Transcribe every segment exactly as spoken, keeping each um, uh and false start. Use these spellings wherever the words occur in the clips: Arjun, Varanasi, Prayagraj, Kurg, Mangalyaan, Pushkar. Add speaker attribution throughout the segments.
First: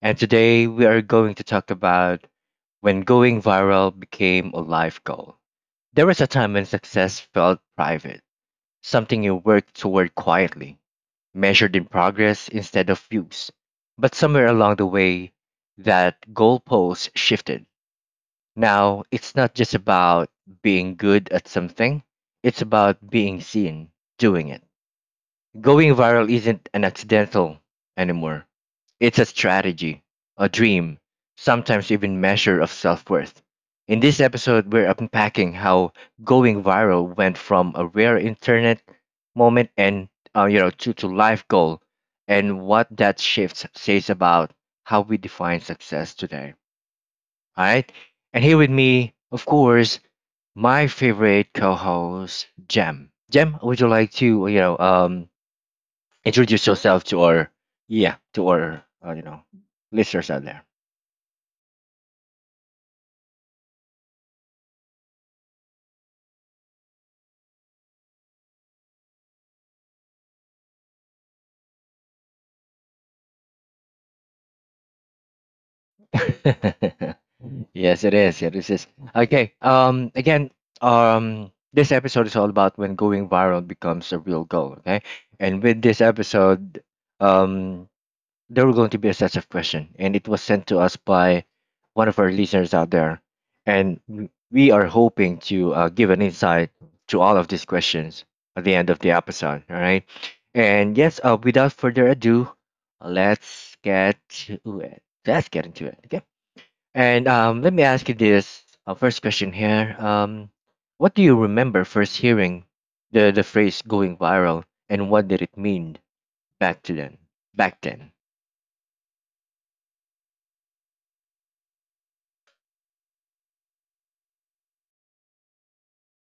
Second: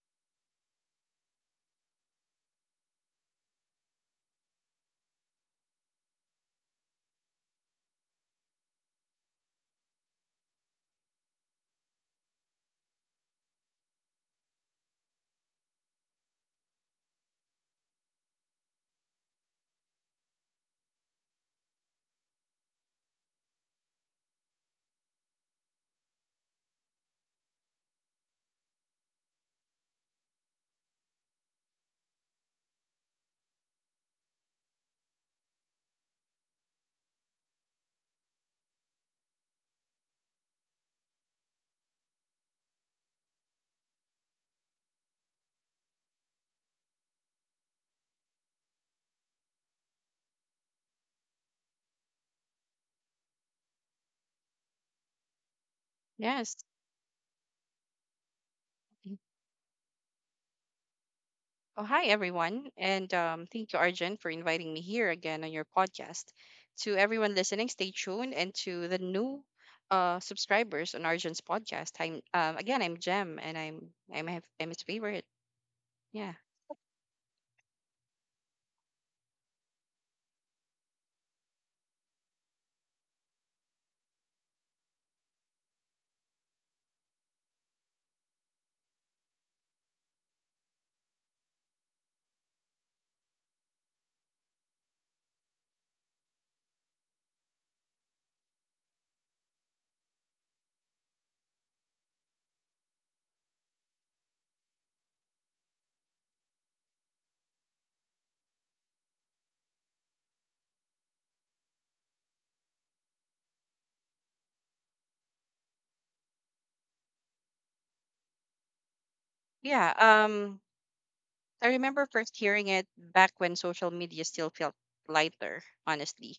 Speaker 1: And today we are going to talk about when going viral became a life goal. There was a time when success felt private, something you worked toward quietly, measured in progress instead of views. But somewhere along the way, that goalpost shifted. Now, it's not just about being good at something, it's about being seen, doing it. Going viral isn't an accidental anymore. It's a strategy, a dream, sometimes even measure of self-worth. In this episode, we're unpacking how going viral went from a rare internet moment and uh, you know to, to life goal and what that shift says about how we define success today. All right? And here with me, of course, my favorite co-host, Jem. Jem, would you like to, you know, um
Speaker 2: Yes.
Speaker 1: introduce yourself to our yeah to our uh,
Speaker 2: Mhm.
Speaker 1: you know listeners out there.
Speaker 2: Oh, hi, everyone. And um, thank you, Arjun, for inviting me here again on your podcast. To everyone listening, stay tuned. And to the new uh, subscribers on Arjun's podcast, I'm um, again, I'm Jem, and I'm I'm, his- I'm his favorite. Yeah.
Speaker 1: Yes it is, yeah, this is okay. Um again, um this episode is all about when going viral becomes a real goal. Okay, and with this episode, um there were going to be a set of questions, and it was sent to us by one of our listeners out there. And w- we are hoping to uh, give an insight to all of these questions at the end of the episode. All right. And yes, uh, without further ado, let's get to it. Let's get into it. Okay. And um, let me ask you this uh, first question here. Um, what do you remember first hearing the, the phrase going viral, and what did it mean back to then? Back then.
Speaker 2: Yeah. Um, I remember first hearing it back when social media still felt lighter, honestly.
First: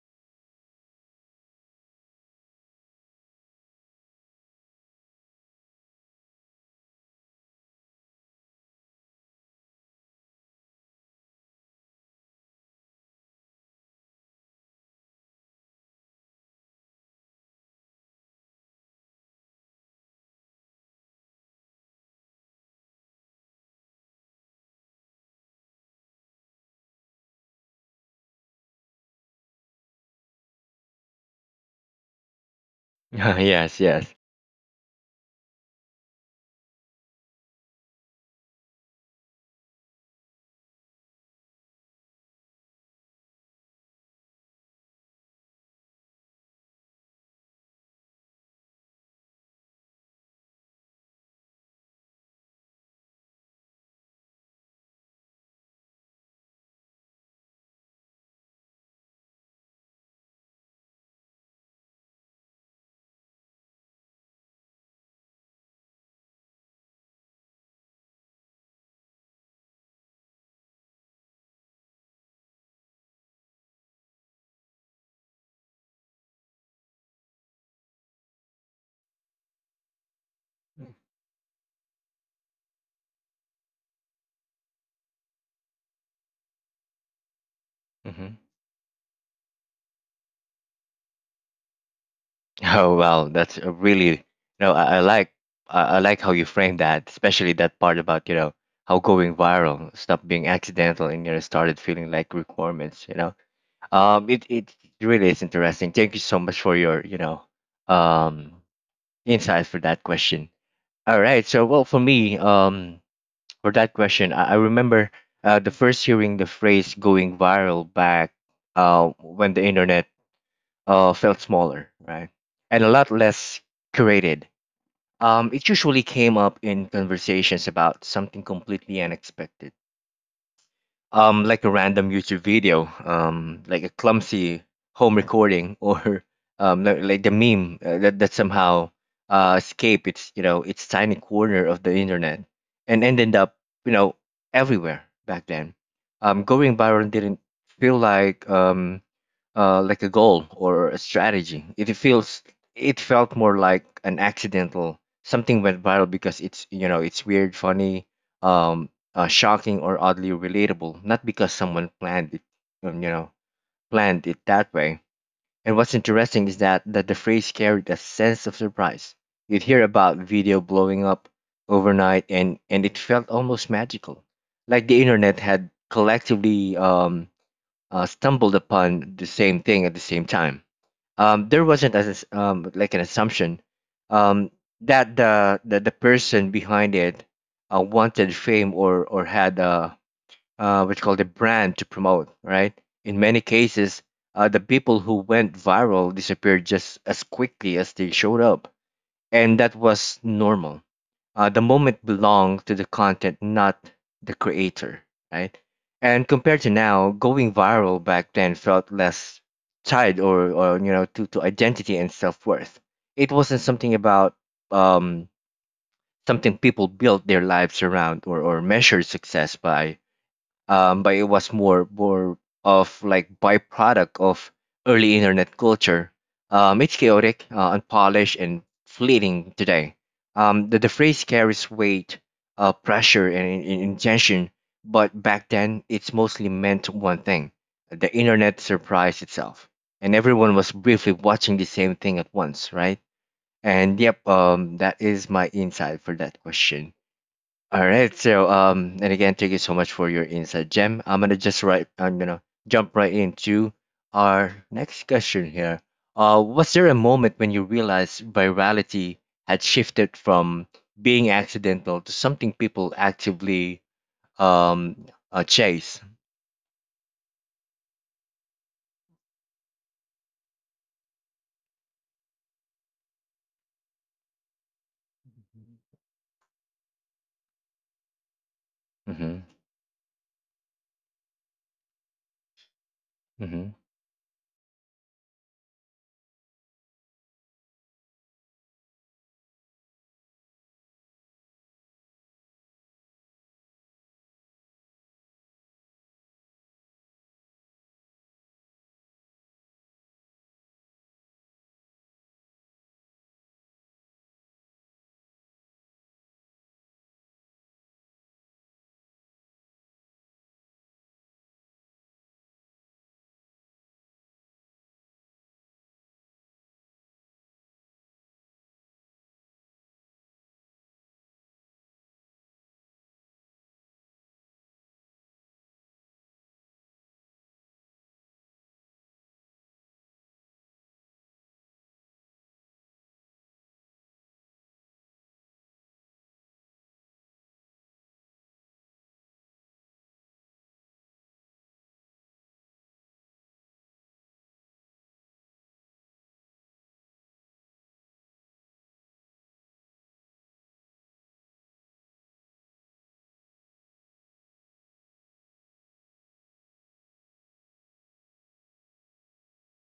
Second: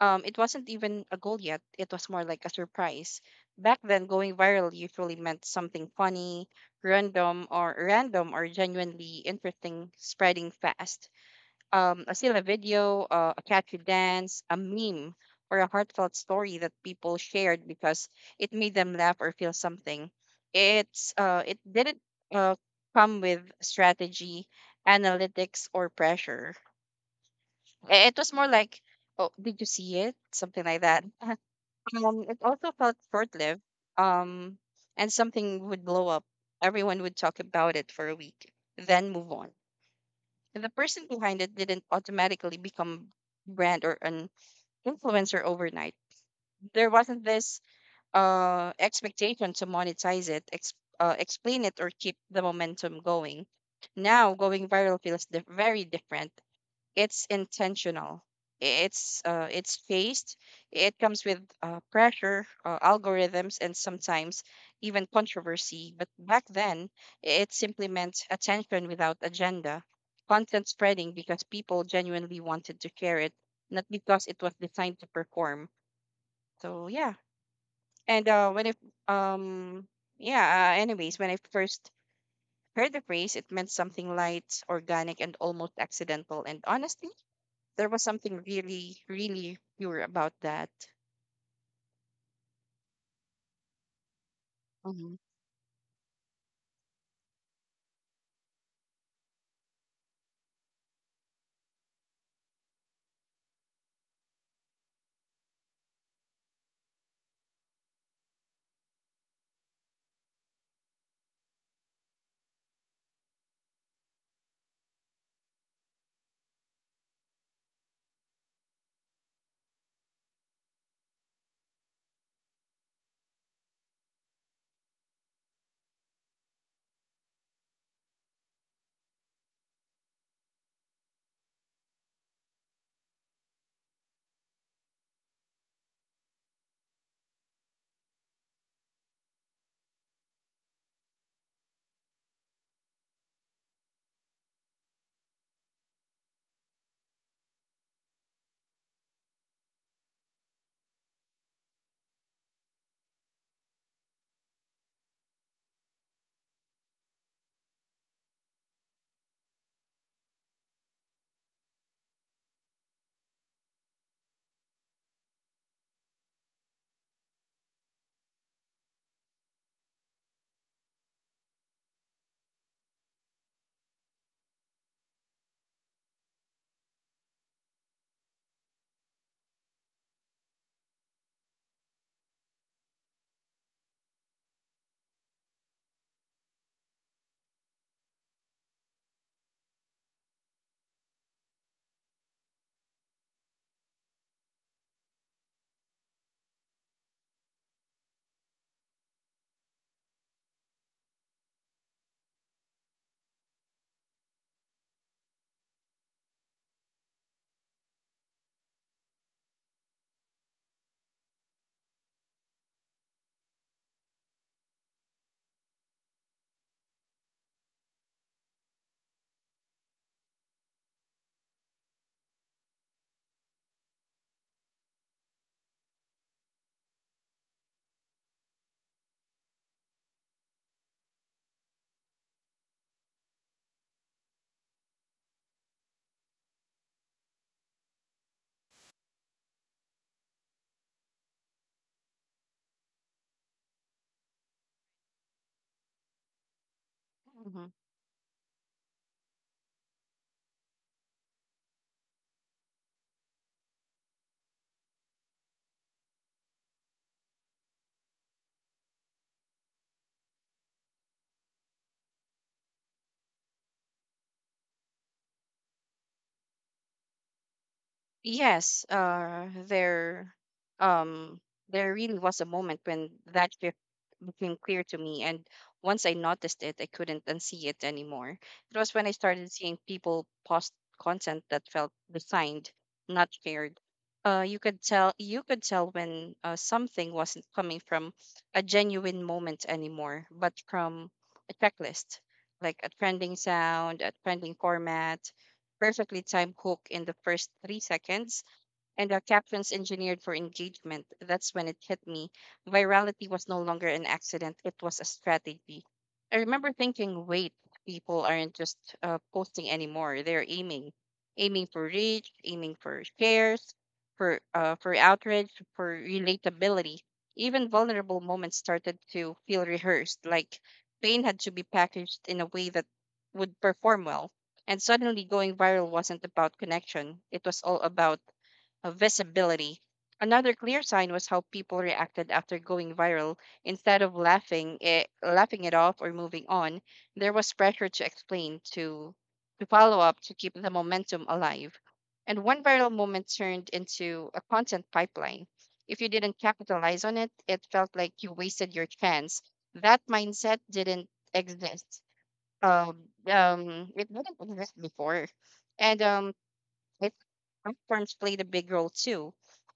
Speaker 2: Um, it wasn't even a goal yet, it was more like a surprise. Back then, going viral usually meant something funny, random or random or genuinely interesting spreading fast, um, a still a video, uh, a catchy dance, a meme, or a heartfelt story that people shared because it made them laugh or feel something. It's uh, it didn't uh, come with strategy, analytics, or pressure. I- It was more like, oh, did you see it? Something like that. Um, it also felt short-lived.
Speaker 1: Yes, yes.
Speaker 2: Um, and something would blow up. Everyone would talk about it for a week, then move on. The person behind it didn't automatically become brand or an influencer overnight. There wasn't this uh, expectation to monetize it, ex- uh, explain it, or keep the momentum going. Now, going viral feels di- very different. It's intentional, it's uh, it's phased, it comes with uh, pressure, uh, algorithms, and sometimes even controversy. But back then it simply meant attention without agenda, content spreading because people genuinely wanted to share it, not because it was designed to perform. So yeah. and uh, when if um yeah uh, anyways When I first heard the phrase, it meant something light, organic, and almost accidental, and honestly there was
Speaker 1: Hmm.
Speaker 2: something really, really pure about that.
Speaker 1: Oh well, that's a really no. I, I
Speaker 2: Hmm.
Speaker 1: like I, I like how you frame that, especially that part about you know how going viral stopped being accidental and you know started feeling like requirements. You know, um, it it really is interesting. Thank you so much for your you know um insight for that question. All right, so well for me, um for that question, I, I remember uh, the first hearing the phrase going viral back uh when the internet uh, felt smaller, right? And a lot less curated. Um, it usually came up in conversations about something completely unexpected, um, like a random YouTube video, um, like a clumsy home recording, or um, li- like the meme uh, that, that somehow uh, escaped its, you know, its tiny corner of the internet and ended up, you know, everywhere back then. Um, going viral didn't feel like um, uh, like a goal or a strategy. It feels it felt more like an accidental something went viral because it's you know it's weird, funny, um, uh, shocking or oddly relatable. Not because someone planned it, um, you know, planned it that way. And what's interesting is that that the phrase carried a sense of surprise. You'd hear about video blowing up overnight, and and it felt almost magical, like the internet had collectively um uh, stumbled upon the same thing at the same time. Um, there wasn't as um, like an assumption, um, that the, the the person behind it uh, wanted fame or or had a uh, what's called a brand to promote. Right? In many cases, uh, the people who went viral disappeared just as quickly as they showed up, and that was normal. Uh, the moment belonged to the content, not the creator, right? And compared to now, going viral back then felt less tied or, or you know, to, to identity and self worth. It wasn't something about um, something people built their lives around or, or measured success by, um, but it was more more of like byproduct of early internet culture. Um, it's chaotic, uh, unpolished, and fleeting today. Um, the, the phrase carries weight, uh, pressure, and in, in- intention, but back then it's mostly meant one thing: the internet surprised itself, and everyone was briefly watching the same thing at once, right? And yep, um, that is my insight for that question. All right. So um, and again, thank you so much for your insight, Jem. I'm gonna just right. I'm gonna jump right into our next question here. Uh, was there a moment when you realized virality had shifted from being accidental to something people actively um uh, chase?
Speaker 2: Yes, uh, there, um, there really was a moment when that shift became clear to me, and once I noticed it, I couldn't unsee it anymore. It was when I
Speaker 1: Mm-hmm.
Speaker 2: started seeing people post content that felt designed, not
Speaker 1: Mm-hmm.
Speaker 2: shared. Uh, you could tell, you could tell when uh, something wasn't coming from a genuine moment anymore, but from a checklist, like a trending sound, a trending format, perfectly timed hook in the first three seconds, and our captions engineered for engagement. That's when it hit me. Virality was no longer an accident, it was a strategy. I remember thinking, wait, people aren't just uh, posting anymore. They're aiming, aiming for reach, aiming for shares, for, uh, for outrage, for relatability. Even vulnerable moments started to feel rehearsed, like pain had to be packaged in a way that would perform well. And suddenly, going viral wasn't about connection, it was all about of visibility. Another clear sign was how people reacted after going viral. Instead of laughing it, laughing it off or moving on, there was pressure to explain, to to follow up, to keep the momentum alive. And one viral moment turned into a content pipeline. If you didn't capitalize on it, it felt like you wasted your chance. That mindset didn't exist. Um, um, it didn't exist before. And um, it Platforms played a big role too.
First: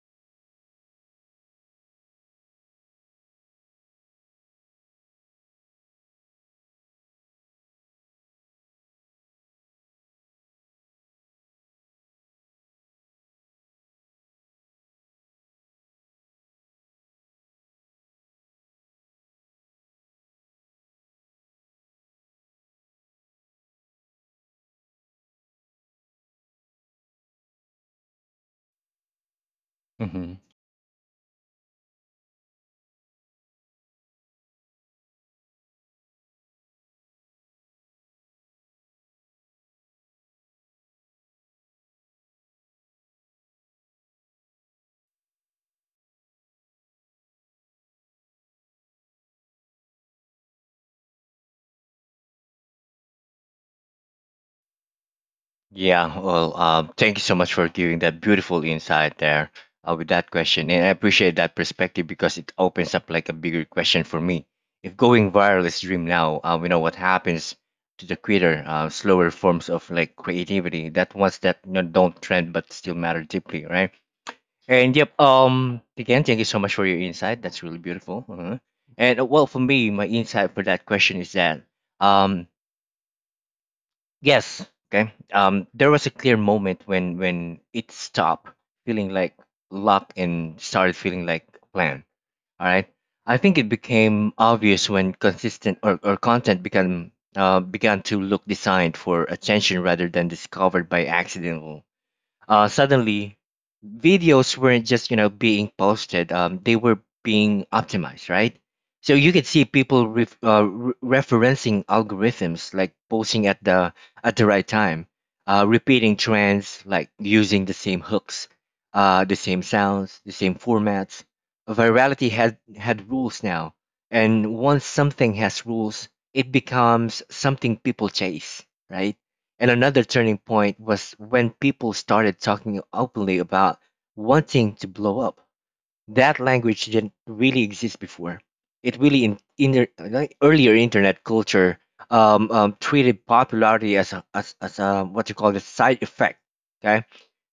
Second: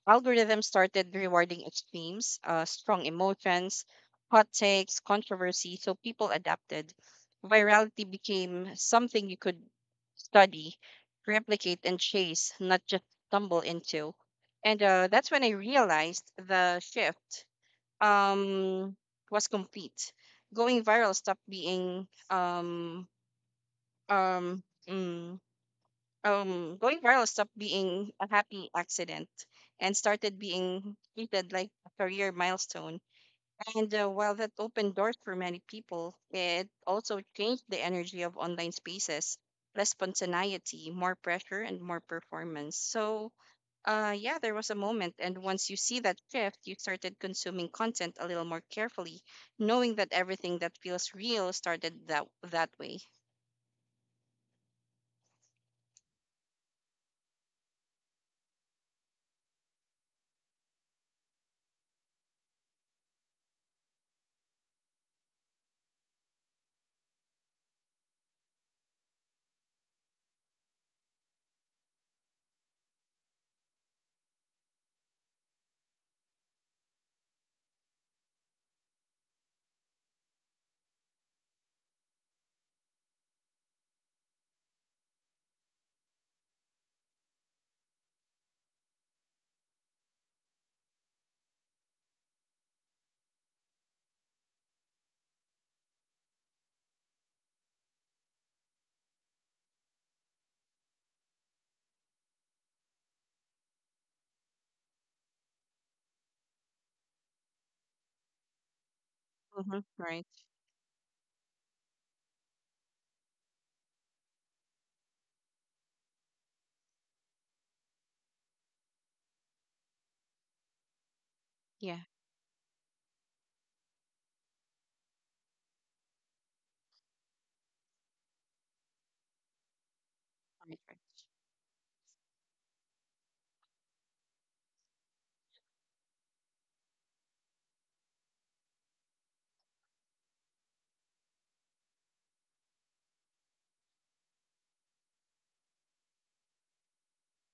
Speaker 2: Algorithms started rewarding extremes, uh, strong emotions, hot takes, controversy, so people adapted. Virality became something you could study, replicate, and chase, not just stumble into. And uh, That's when I realized the shift um, was complete. Going viral stopped being um, um, mm, um Going viral stopped being a happy accident and
Speaker 1: Mm-hmm.
Speaker 2: started being treated like a career milestone. And uh, While that opened doors for many people, it also changed the energy of online spaces: less spontaneity, more pressure, and more performance. So uh yeah, there was a moment, and once you see that shift, you started consuming content a little more carefully, knowing that everything that feels real started that that way.
Speaker 1: Yeah, well, uh, thank you so much for giving that beautiful insight there uh, with that question. And I appreciate that perspective because it opens up like a bigger question for me. If going viral is dream now, uh, we know what happens to the quitter, uh, slower forms of like creativity, that ones that you know, don't trend but still matter deeply, right? And yep, um, again, thank you so much for your insight. That's really beautiful. Uh And uh, well, for me, my insight for that question is that um, yes. Okay. Um, there was a clear moment when when it stopped feeling like luck and started feeling like a plan. All right. I think it became obvious when consistent or, or content began uh, began to look designed for attention rather than discovered by accident. Uh, suddenly videos weren't just you know being posted, um, they were being optimized, right? So you could see
Speaker 2: Hmm.
Speaker 1: people
Speaker 2: Right.
Speaker 1: ref, uh, re- referencing algorithms like posting at the at the right time, uh, repeating trends like using the same hooks, uh, the same sounds the same formats.
Speaker 2: Yeah.
Speaker 1: Virality had had rules now, and once something has rules it becomes something people chase, right? And another turning
Speaker 2: Right,
Speaker 1: point was when people started talking openly about wanting to blow up. That language didn't really exist before. It really in, in like earlier internet culture um, um, treated popularity as a, as, as a what you call the side effect. Okay,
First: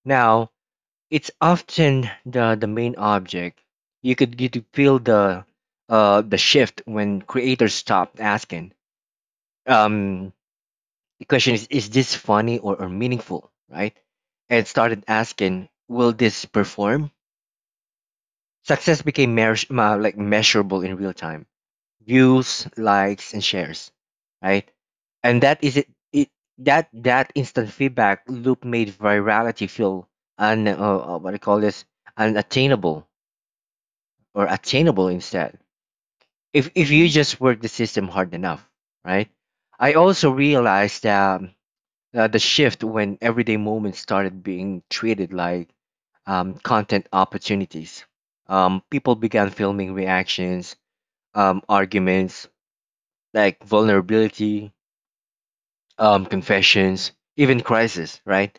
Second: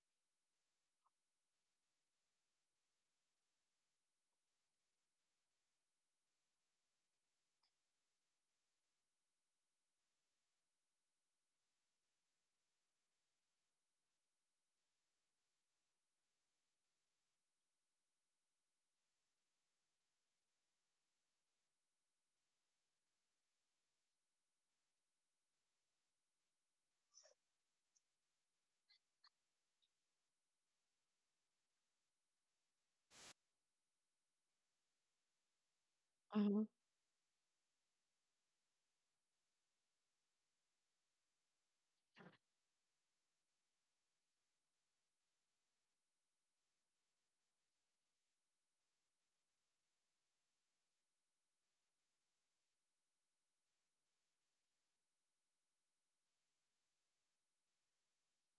Speaker 1: now it's often the the main object. You could you could feel the uh the shift when creators stopped asking um the question is, is this funny or, or meaningful, right? And started asking, will this perform? Success became meas- ma- like measurable in real time, views, likes, and shares, right? And that is it. it that that instant feedback loop made virality feel un uh, uh, what do you call this unattainable or attainable instead. If
Speaker 2: right.
Speaker 1: if you just work the system hard enough, right? I also realized that uh, the shift when everyday moments started being treated like um, content opportunities. Um, people began filming reactions, um, arguments, like vulnerability, um, confessions, even crisis, right?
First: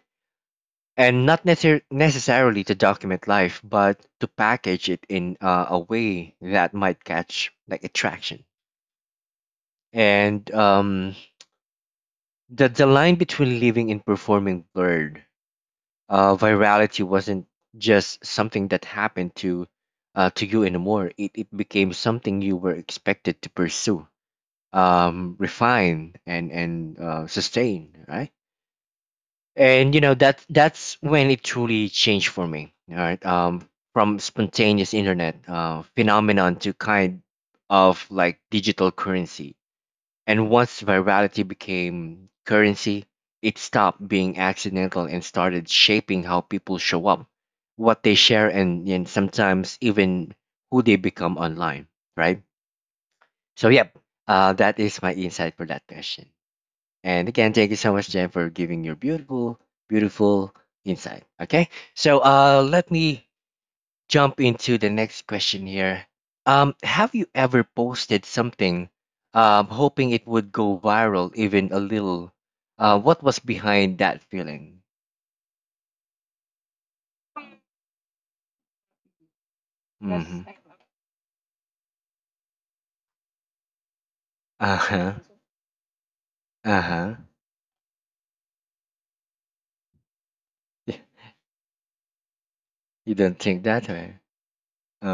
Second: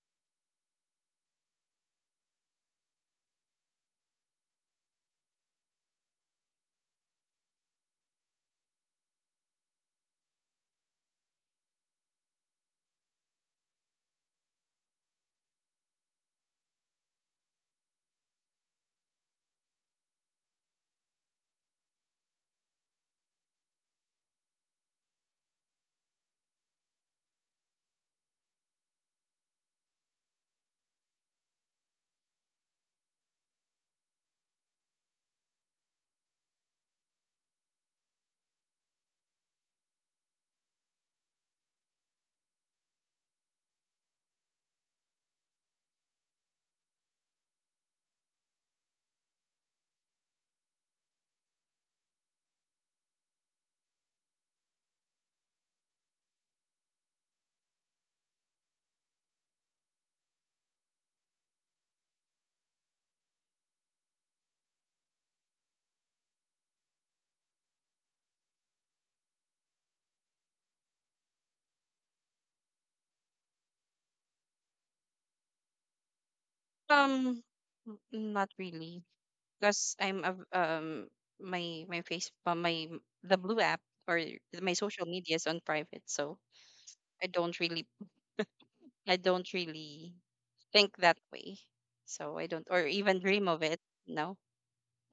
Speaker 1: And not necessar necessarily to document life, but to package it in uh, a way that might catch like attraction. And um, the the line between living and performing blurred. Uh, virality wasn't just something that happened to uh, to you anymore. It it became something you were expected to pursue, um, refine, and and uh, sustain, right? And you know that that's when it truly changed for me. All right, um, from spontaneous internet uh, phenomenon to kind of like digital currency. And once virality became currency, it stopped being accidental and started shaping how people show up, what they share, and, and sometimes even who they become online, right? So, yep, uh, that is my insight for that question. And again, thank you so much, Jen, for giving your beautiful, beautiful insight. Okay, so uh, let me jump into the next question here. Um, have you ever posted something um, hoping it would go viral, even a little? Uh, what was behind that feeling?
Speaker 2: Um, n- Not really, because I'm a
Speaker 1: Mm-hmm.
Speaker 2: a um my my face uh, my the blue app or my
Speaker 1: Uh
Speaker 2: social
Speaker 1: huh.
Speaker 2: media is on private, so
Speaker 1: Uh huh.
Speaker 2: I don't really I don't really think that way. So I don't or
Speaker 1: You
Speaker 2: even
Speaker 1: don't
Speaker 2: dream
Speaker 1: think
Speaker 2: of it.
Speaker 1: that way?
Speaker 2: No,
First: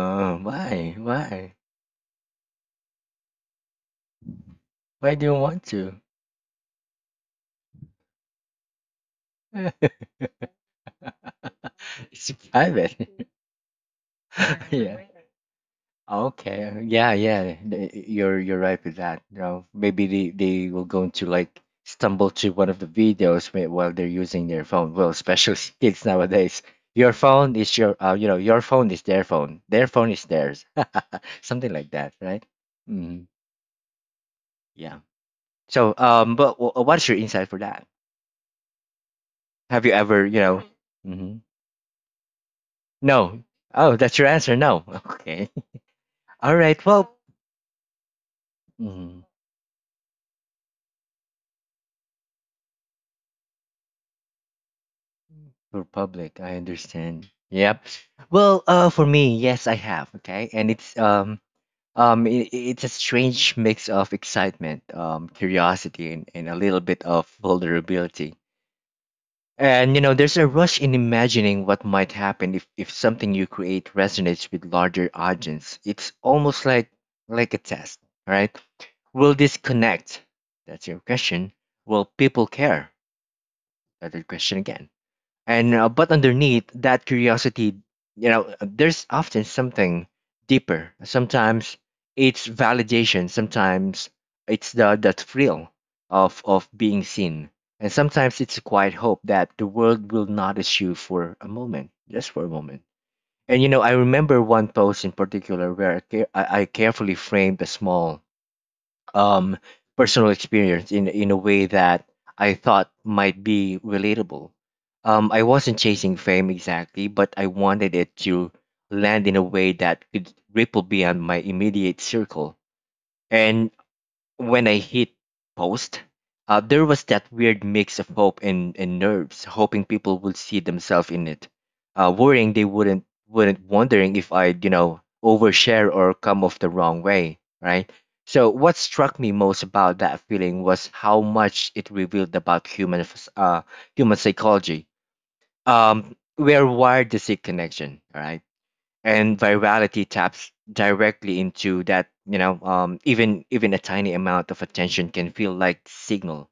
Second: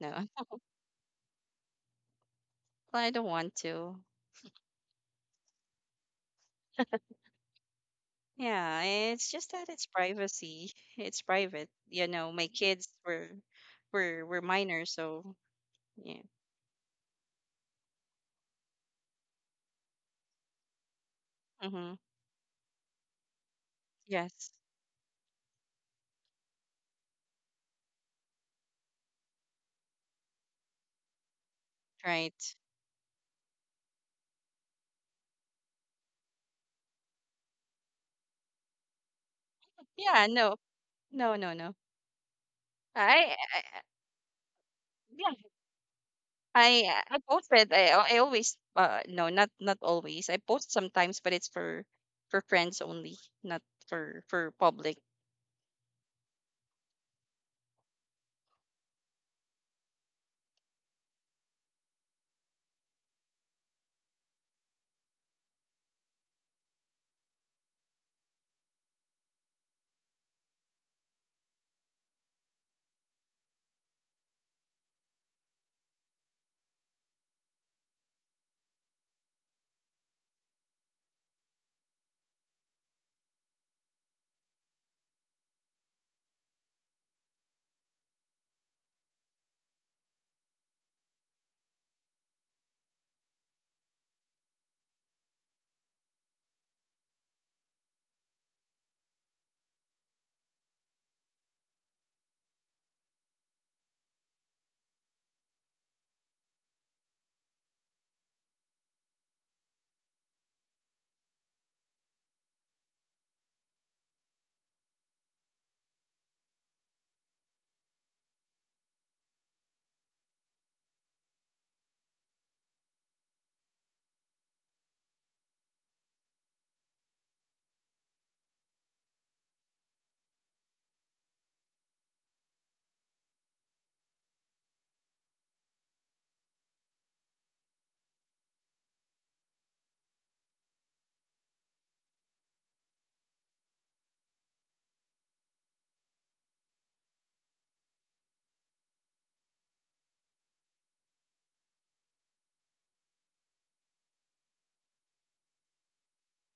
Speaker 2: no.
Speaker 1: why? Why?
Speaker 2: I don't want to.
Speaker 1: Why do you want to?
Speaker 2: Yeah, it's just that it's privacy. It's private. You know,
Speaker 1: It's
Speaker 2: my kids were
Speaker 1: private.
Speaker 2: were were minors,
Speaker 1: Yeah.
Speaker 2: so yeah.
Speaker 1: Okay. Yeah, yeah. th- You're you're right with that. You know, maybe they they will go into like
Speaker 2: Mm-hmm.
Speaker 1: stumble to one of the videos whe- while they're using
Speaker 2: Yes,
Speaker 1: their phone. Well, especially kids nowadays. Your phone is your uh, you know, your phone is their phone. Their phone is theirs. Something like that, right?
Speaker 2: right.
Speaker 1: Hmm. Yeah. So, um, but wh- uh, what's your insight for that? Have you
Speaker 2: Yeah,
Speaker 1: ever, you
Speaker 2: no,
Speaker 1: know,
Speaker 2: no,
Speaker 1: hmm
Speaker 2: no, no. I, I
Speaker 1: no.
Speaker 2: I-
Speaker 1: Oh, that's your answer. No.
Speaker 2: yeah,
Speaker 1: Okay. All right.
Speaker 2: I I
Speaker 1: Well,
Speaker 2: posted. I al- I always uh
Speaker 1: mhm.
Speaker 2: no, not not always. I post sometimes, but it's for for friends only, not for for public.
Speaker 1: For public, I understand. Yep. Well, uh, for me, yes, I have. Okay, and it's um um i i- it's a strange mix of excitement, um, curiosity, and, and a little bit of vulnerability. And you know, there's a rush in imagining what might happen if if something you create resonates with larger audience. It's almost like like a test, right? Will this connect? That's your question. Will people care? That's your question again and uh, but underneath that curiosity, you know, there's often something deeper. Sometimes it's validation, sometimes it's the that thrill of of being seen, and sometimes it's a quiet hope that the world will notice you for a moment, just for a moment. And you know, I remember one post in particular where i, care- I I carefully framed a small, um, personal experience in in a way that I thought might be relatable. Um, I wasn't chasing fame exactly, but I wanted it to land in a way that could ripple beyond my immediate circle. And when I hit post, uh, there was that weird mix of hope and, and nerves, hoping people would see themselves in it, uh, worrying they wouldn't, wouldn't wondering if I'd, you know, overshare or come off the wrong way, right? So what struck me most about that feeling was how much it revealed about human, phys- uh, human psychology. Um, we are wired to seek connection, right? And virality taps directly into that, you know. Um, even even a tiny amount of attention can feel like signal,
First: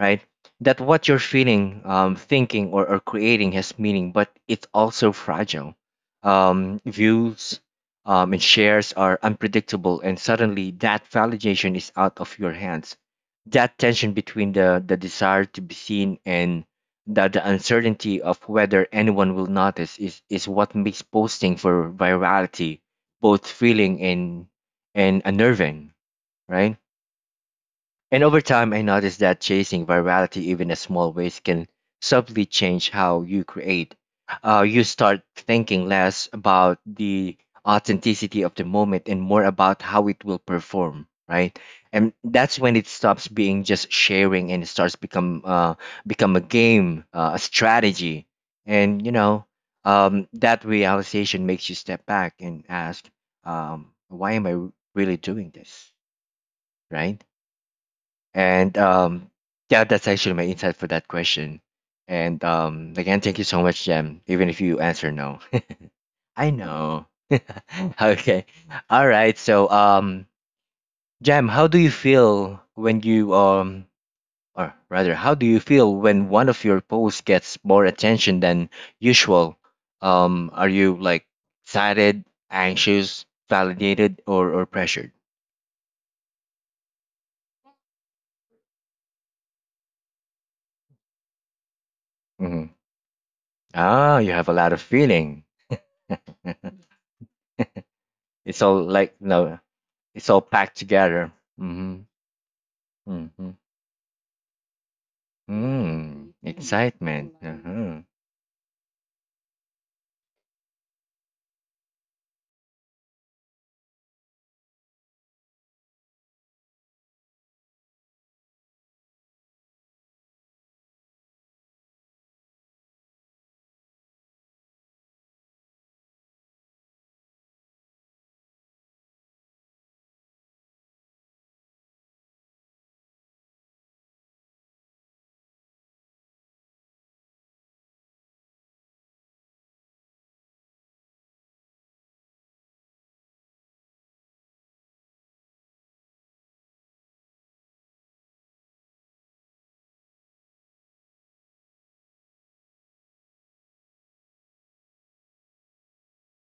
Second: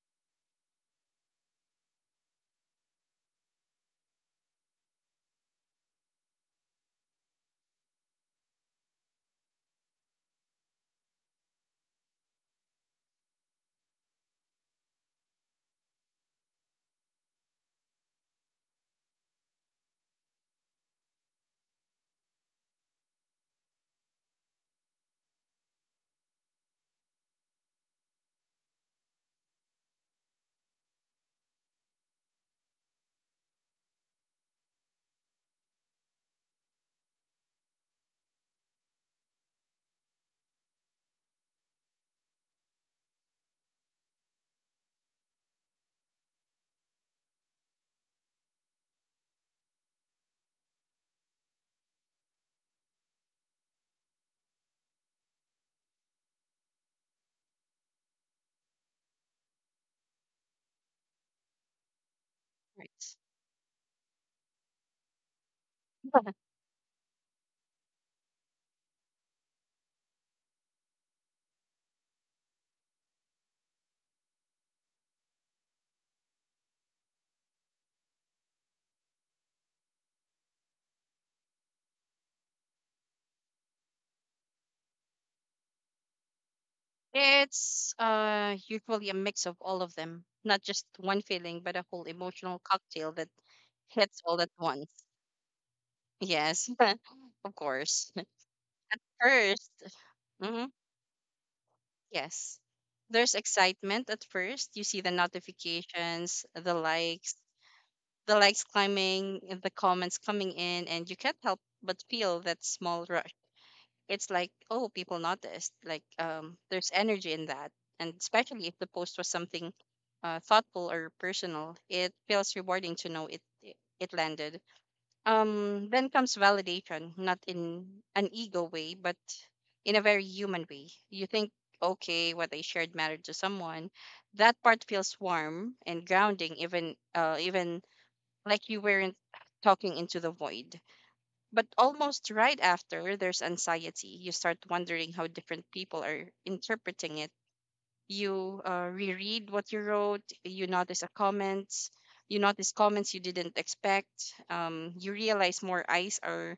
Speaker 1: right? That what you're feeling, um, thinking, or, or creating has meaning, but it's also fragile. Um, views um, and shares are unpredictable, and suddenly that validation is out of your hands. That tension between the, the desire to be seen and the, the uncertainty of whether anyone will notice is, is what makes posting for virality both thrilling and, and unnerving, right? And over time, I noticed that chasing virality, even in small ways, can subtly change how you create. Uh, you start thinking less about the authenticity of the moment and more about how it will perform, right? And that's when it stops being just sharing and it starts become uh, become a game, uh, a strategy. And you know, um, that realization makes you step back and ask, um, why am I really doing this, right? And um, yeah, that's actually my insight for that question. And um,
Speaker 2: Right.
Speaker 1: again, thank you so much, Jem, even if you answer no. I know. Okay. All right. So, um, Jam, how do you feel when you um, or rather, how do you feel when one of your posts gets more attention than usual? Um, are you like excited, anxious, validated, or or pressured?
Speaker 2: It's uh usually a mix of all of them, not just one feeling, but a whole emotional
Speaker 1: Mm-hmm.
Speaker 2: cocktail that
Speaker 1: Ah,
Speaker 2: hits
Speaker 1: you
Speaker 2: all
Speaker 1: have
Speaker 2: at
Speaker 1: a lot of
Speaker 2: once.
Speaker 1: feeling.
Speaker 2: Yes, of course.
Speaker 1: It's all
Speaker 2: At
Speaker 1: like no,
Speaker 2: first,
Speaker 1: it's all
Speaker 2: hmm
Speaker 1: packed together. Mm-hmm.
Speaker 2: yes, there's
Speaker 1: Mm-hmm.
Speaker 2: excitement at first. You see the
Speaker 1: Mm.
Speaker 2: notifications, the
Speaker 1: Excitement.
Speaker 2: likes,
Speaker 1: Uh-huh.
Speaker 2: the likes climbing and the comments coming in, and you can't help but feel that small rush. It's like, oh, people noticed, like, um there's energy in that. And especially if the post was something uh, thoughtful or personal, it feels rewarding to know it it it landed. Um, then comes validation, not in an ego way, but in a very human way. You think, okay, what I shared mattered to someone. That part feels warm and grounding, even uh even like you weren't talking into the void. But almost right after, there's anxiety. You start wondering how different people are interpreting it. You uh, reread what you wrote. You notice a comments you notice comments you didn't expect. Um, you realize more eyes are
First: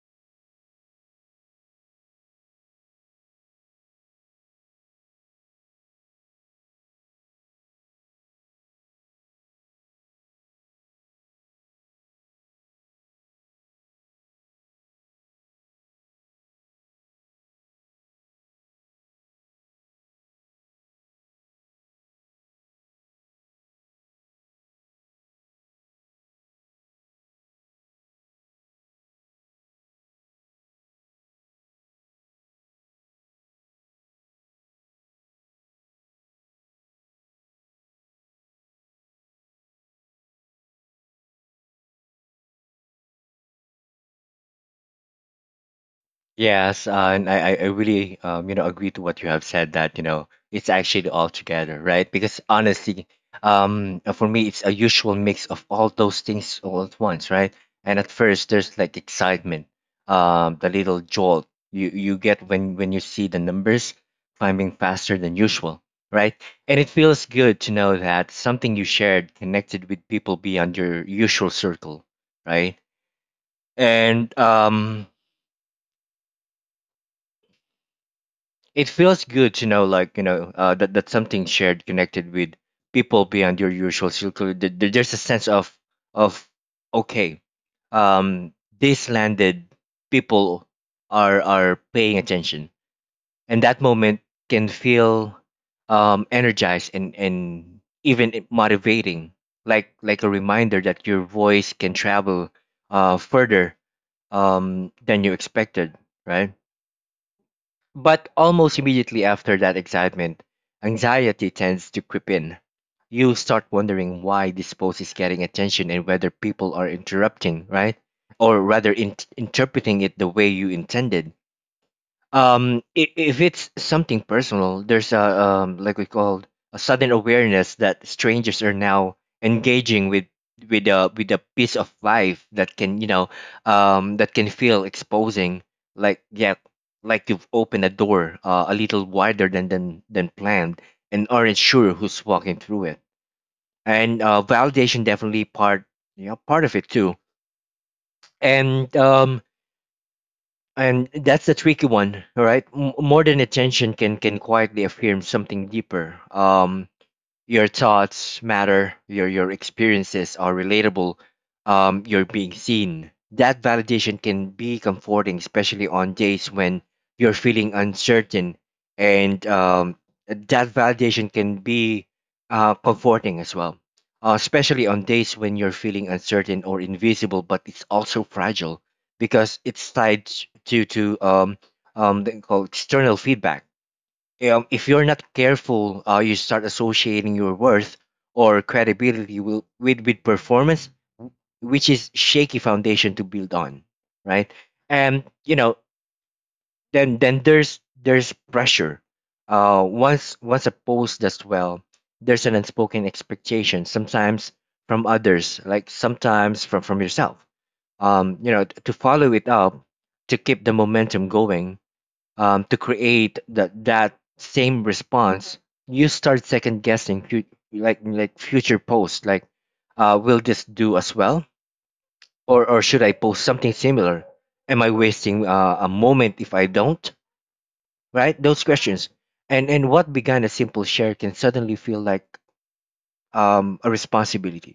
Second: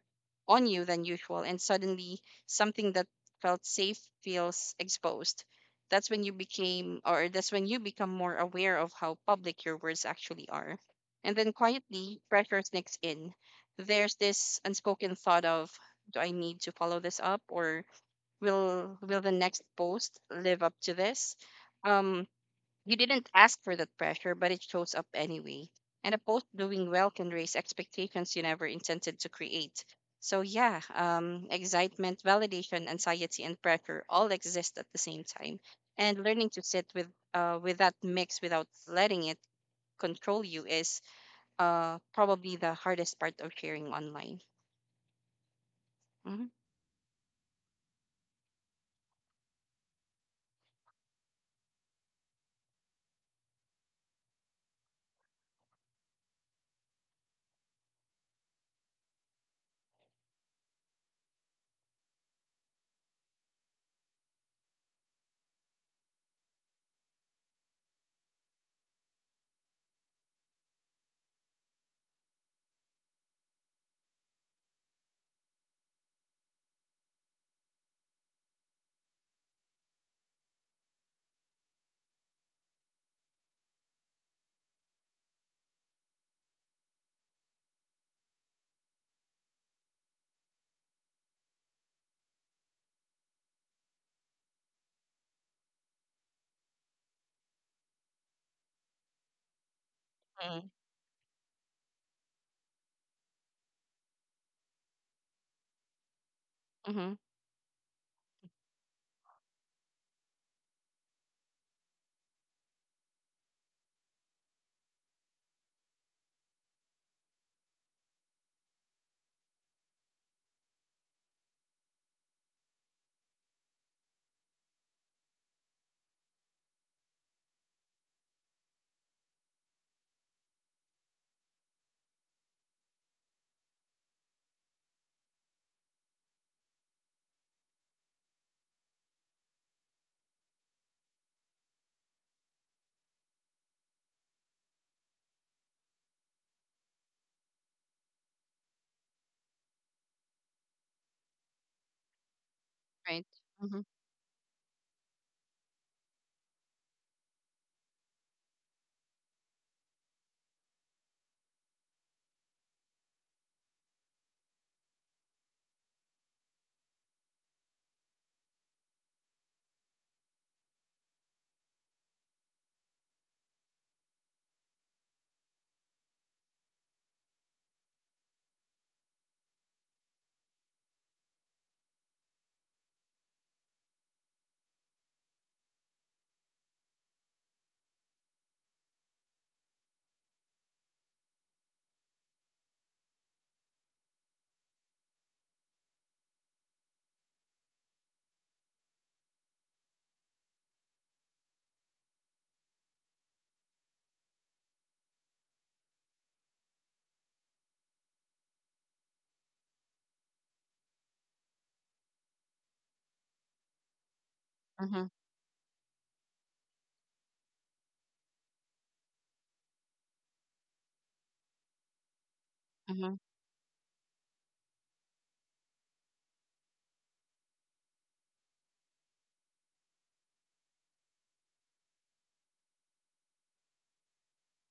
Speaker 2: on you than usual, and suddenly something that felt safe feels exposed. That's when you became or that's when you become more aware of how public your words actually are. And then quietly pressure sneaks in. There's this unspoken thought of, do I need to follow this up, or will will the next post live up to this? Um, you didn't ask for that pressure, but it shows up anyway, and a post doing well can raise expectations you never intended to create. So yeah, um excitement, validation, anxiety, and pressure all exist at the same time, and learning to sit with uh with that mix without letting it control you is uh probably the hardest part of sharing online. Mm-hmm.
Speaker 1: Yes, uh, and I, I I really, um, you know, agree to what you have said, that you know, it's actually all together, right? Because honestly, um, uh, for me it's a usual mix of all those things all at once, right? And at first there's like excitement, um, the little jolt you you get when when you see the numbers climbing faster than usual, right? And it feels good to know that something you shared connected with people beyond your usual circle, right? And um, it feels good to know, like you know, uh, that that something shared connected with people beyond your usual circle. Th- th- There's a sense of of okay, um, these landed, people are are paying attention, and that moment can feel um, energized and and even it- motivating, like like a reminder that your voice can travel uh, further, um, than you expected, right?
Speaker 2: Mm-hmm.
Speaker 1: But almost immediately after that excitement, anxiety tends to creep in. You start wondering why this post is getting attention and whether people are interrupting, right? Or rather, in- interpreting it the way you intended. Um i- if it's something personal, there's a, um like we called, a sudden awareness that strangers are now engaging with with a with a piece of life that can, you know, um that can feel exposing, like yeah, like you've opened a door uh, a little wider than than than planned, and aren't sure who's walking through it. And uh validation definitely part, you know, part of it too. And um and that's the tricky one, all right? M-
Speaker 2: Right.
Speaker 1: modern
Speaker 2: Mm-hmm.
Speaker 1: attention can can quietly affirm something deeper. Um, your thoughts matter. Your your experiences are relatable. Um, you're being seen. That validation can be comforting, especially on days when you're feeling uncertain, and um, that validation can be uh, comforting as well. Uh, especially on days when you're feeling uncertain or invisible, but it's also fragile because it's tied to to um, um, they call external feedback. Um, if you're not careful, uh, you start associating your worth or credibility will, with with performance, w- which is shaky foundation to build on, right? And you know, then then there's there's pressure. Uh, once once a post does well, there's an unspoken expectation, sometimes from others, like sometimes from from yourself. Um, you know, t- to follow it up, to keep the momentum going, um, to create that that same
Speaker 2: Mm-hmm.
Speaker 1: response. You start second guessing fut- like like future posts, like uh, will this do as well, or or should I
Speaker 2: Mm-hmm.
Speaker 1: post something similar? Am I wasting uh, a moment if I don't? Right? Those questions. And and what began as simple share can suddenly feel like, um, a responsibility,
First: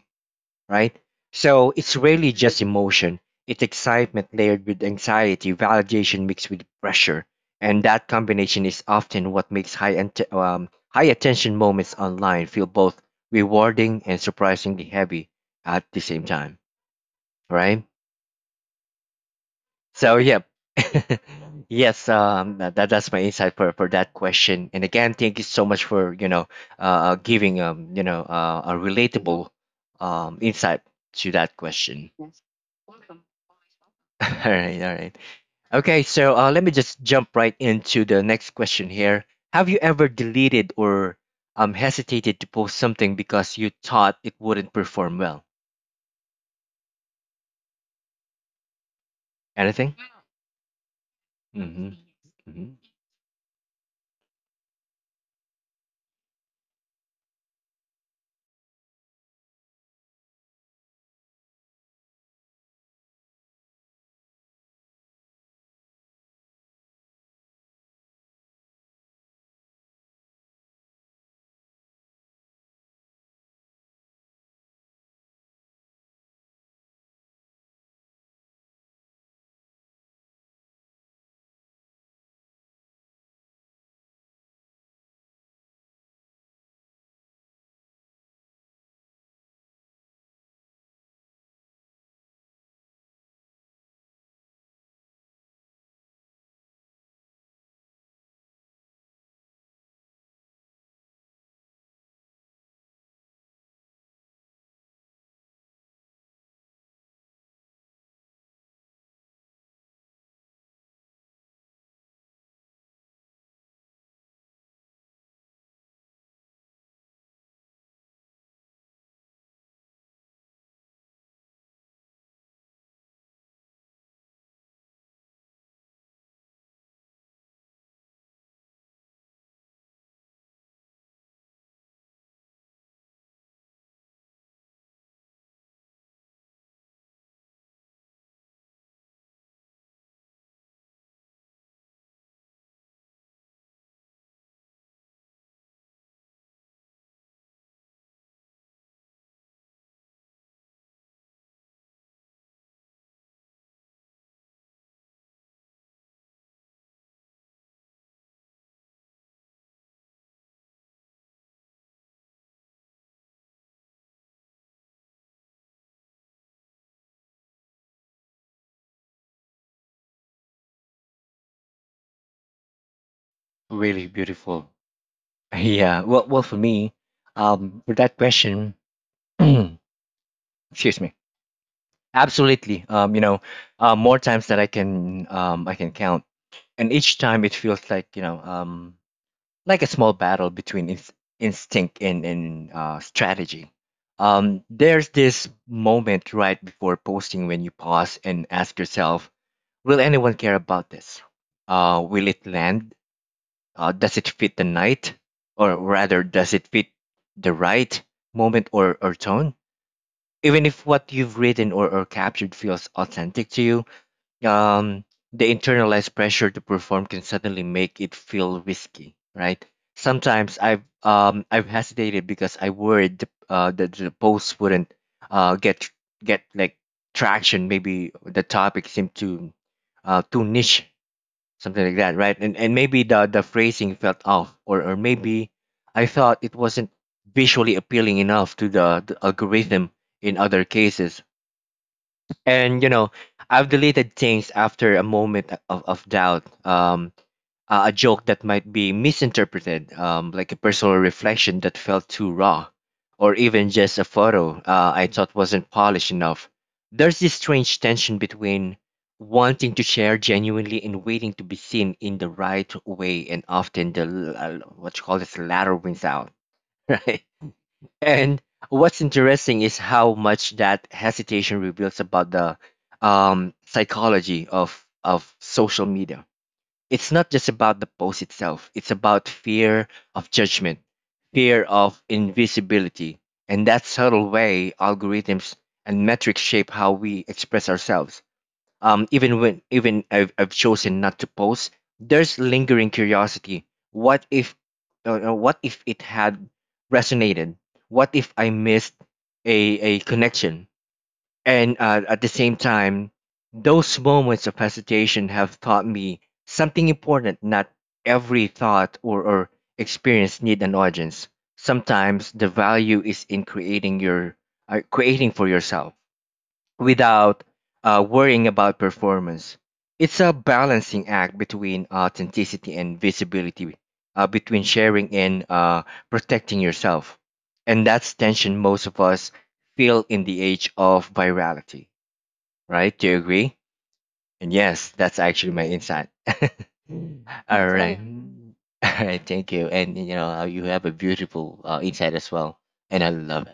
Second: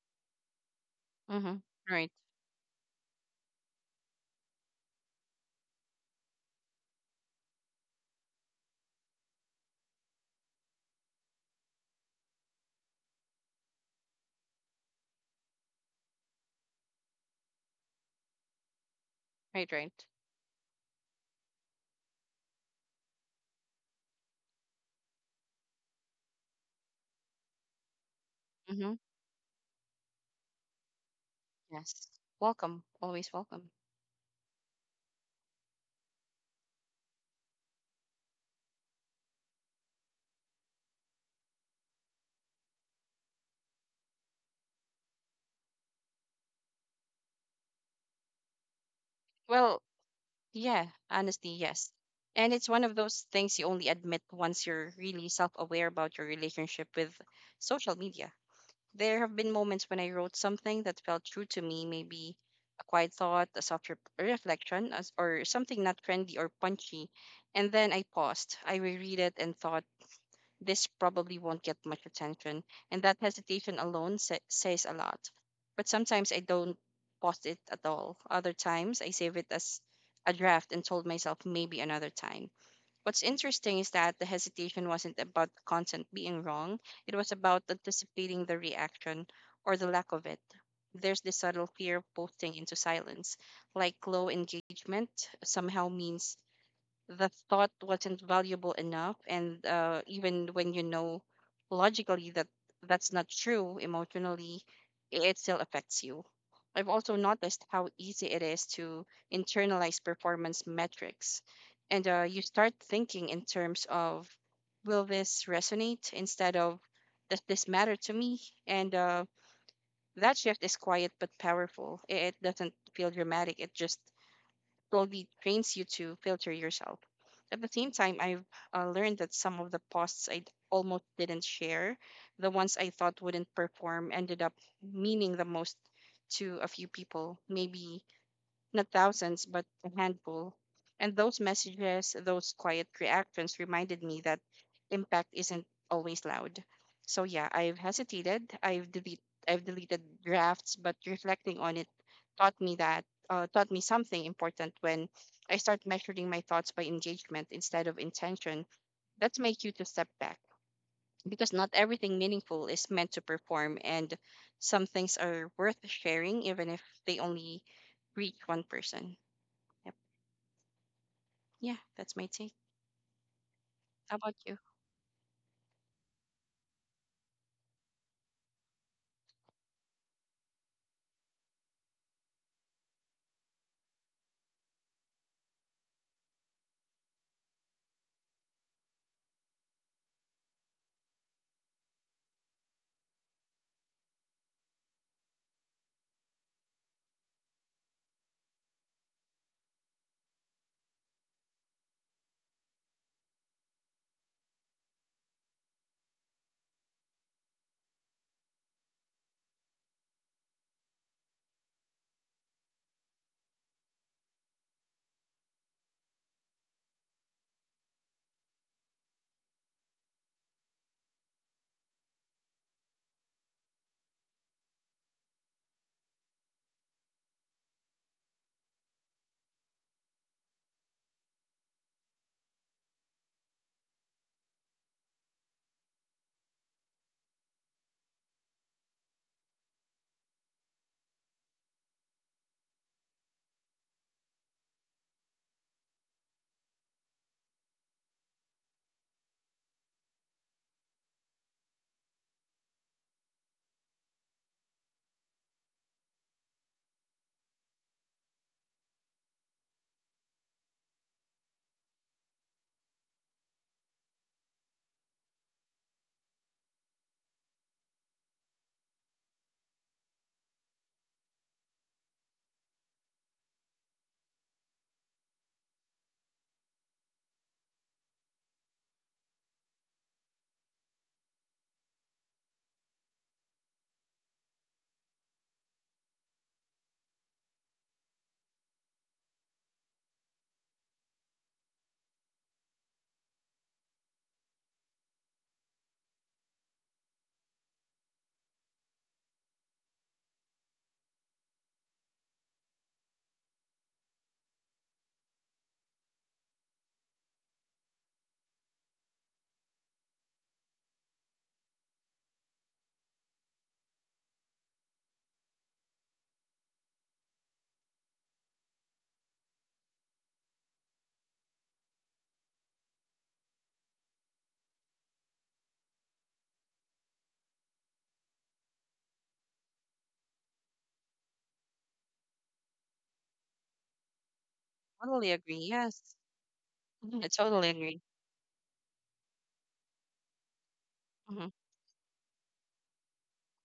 Speaker 1: right?
Speaker 2: Mm-hmm.
Speaker 1: So it's
Speaker 2: Right.
Speaker 1: rarely just emotion. It's excitement layered with anxiety, validation mixed with pressure, and that combination is often what makes high ante- um, high attention moments online feel both rewarding and surprisingly heavy at the same time, right?
Speaker 2: Right, right.
Speaker 1: So yep. Yes, um, that that- that's my insight for for that question. And again, thank you so much for, you know, uh giving, um you know, uh, a
Speaker 2: Mm-hmm.
Speaker 1: relatable um insight to that
Speaker 2: Yes.
Speaker 1: question.
Speaker 2: Welcome. Always welcome.
Speaker 1: All right, all right. Okay, so uh, let me just jump right into the next question here. Have you ever deleted or um hesitated to post something because you thought it wouldn't perform well?
Speaker 2: Well,
Speaker 1: Anything?
Speaker 2: yeah, honestly, yes.
Speaker 1: Mm-hmm.
Speaker 2: And it's
Speaker 1: Hmm.
Speaker 2: one of those things you only admit once you're really self aware about your relationship with social media. There have been moments when I wrote something that felt true to me, maybe a quiet thought, a soft re- reflection, as, or something not trendy or punchy. And then I paused. I reread it and thought, this probably won't get much attention. And that hesitation alone sa- says a lot. But sometimes I don't post it at all. Other times I save it as a draft and told myself maybe another time. What's interesting is that the hesitation wasn't about the content being wrong, it was about anticipating the reaction or the lack of it. There's this subtle fear of posting into silence, like low engagement somehow means the thought wasn't valuable enough. And uh, Even when you know logically that that's not true, emotionally i- it still affects you. I've also noticed how easy it is to internalize performance metrics, and uh, you start thinking in terms of will this resonate instead of does this matter to me. And uh, That shift is quiet but powerful. I- it doesn't feel dramatic, it just slowly trains you to filter yourself. At the same time, I've uh, learned that some of the posts I almost didn't share, the ones I thought wouldn't perform, ended up meaning the most to a few people. Maybe not thousands, but a handful. And those messages, those quiet reactions reminded me that impact isn't always loud. So yeah, I've hesitated. I've delete, I've deleted drafts, but reflecting on it taught me that uh, taught me something important: when I start measuring my thoughts by engagement instead of intention, that's my cue to step back, because not everything meaningful is meant to perform, and some things are worth sharing even if they only reach one person. Yep. Yeah, that's my take. How
Speaker 1: Really
Speaker 2: about you?
Speaker 1: beautiful. Yeah. Well, well, for me, um, for that question, excuse me. Absolutely. Um, you know, uh, more times that I can, um, I can count, and each time it feels like, you know, um, like a small battle between ins- instinct and, and uh, strategy. Um, there's this moment right before posting when you pause and ask yourself, will anyone care about this? Uh, will it land? Uh, does it fit the night? Or rather, does it fit the right moment or, or tone? Even if what you've written, or, or captured feels authentic to you, um, the internalized pressure to perform can suddenly make it feel risky, right? Sometimes I've um, I've hesitated because I worried the- uh, that the post wouldn't uh, get get like traction. Maybe the topic seemed too uh, too niche, something like that, right? And and maybe the the phrasing felt off, or or maybe I thought it wasn't visually appealing enough to the, the algorithm in other cases. And you know, I've deleted things after a moment of, of doubt. Um, a a joke that might be misinterpreted, um, like a personal reflection that felt too raw, or even just a photo uh, I thought wasn't polished enough. There's this strange tension between wanting to share genuinely and waiting to be seen in the right way, and often the l- uh, what you call this latter wins out, right? And what's interesting is how much that hesitation reveals about the, um, psychology of of social media. It's not just about the post itself. It's about fear of judgment, fear of invisibility, and that subtle way algorithms and metrics shape how we express ourselves. Um, even when even I've, I've chosen not to post, there's lingering curiosity. What if, uh, uh, what if it had resonated? What if I missed a a connection? And uh, at the same time, those moments of hesitation have taught me something important. Not every thought or or experience need an audience. Sometimes the value is in creating your uh, creating for yourself without uh, worrying about performance. It's a balancing act between authenticity and visibility, uh, between sharing and uh, protecting yourself. And that's tension most of us feel in the age of virality, right? Do you agree? And yes, that's
Speaker 2: Totally agree.
Speaker 1: actually my
Speaker 2: Yes.
Speaker 1: insight.
Speaker 2: Mhm. I
Speaker 1: Mm.
Speaker 2: totally
Speaker 1: All
Speaker 2: agree.
Speaker 1: right. Mm. All right, thank you. And you know, uh, you have a
Speaker 2: Hmm.
Speaker 1: beautiful uh, insight as well, and I love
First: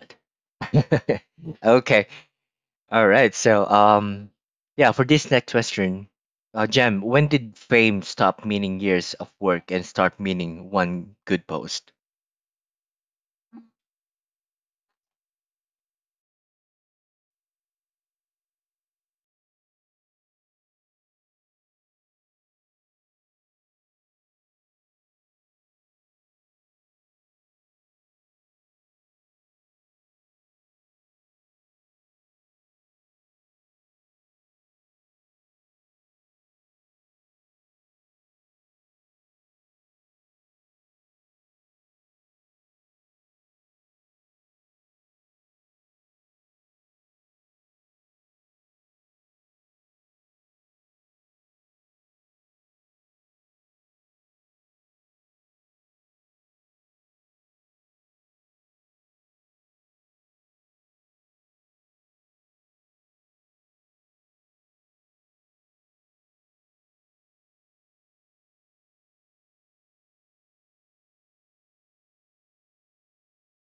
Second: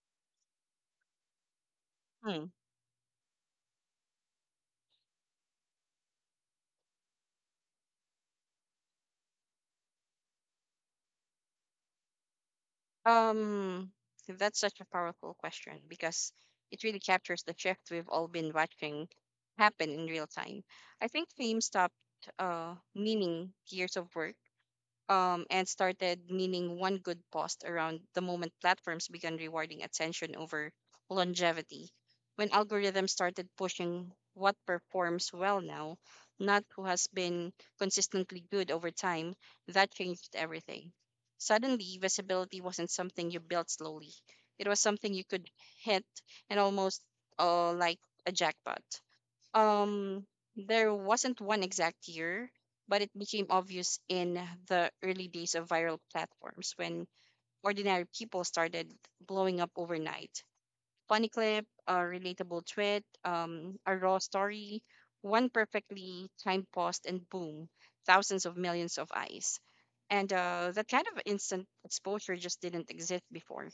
Speaker 1: it. Okay,
Speaker 2: Hmm.
Speaker 1: all right. So, um, yeah, for this next question, uh, Jem, when did fame stop meaning years of work and start meaning one good post?
Speaker 2: Um, that's such a powerful question because it really captures the shift we've all been watching happen in real time. I think fame stopped uh, meaning years of work, um, and started meaning one good post around the moment platforms began rewarding attention over longevity. When algorithms started pushing what performs well now, not who has been consistently good over time, that changed everything. Suddenly, visibility wasn't something you built slowly, it was something you could hit, and almost uh, like a jackpot. Um, there wasn't one exact year, but it became obvious in the early days of viral platforms when ordinary people started blowing up overnight. Funny clip, a relatable tweet, um, a raw story, one perfectly timed post, and boom, thousands of millions of eyes. And uh, That kind of instant exposure just didn't exist before.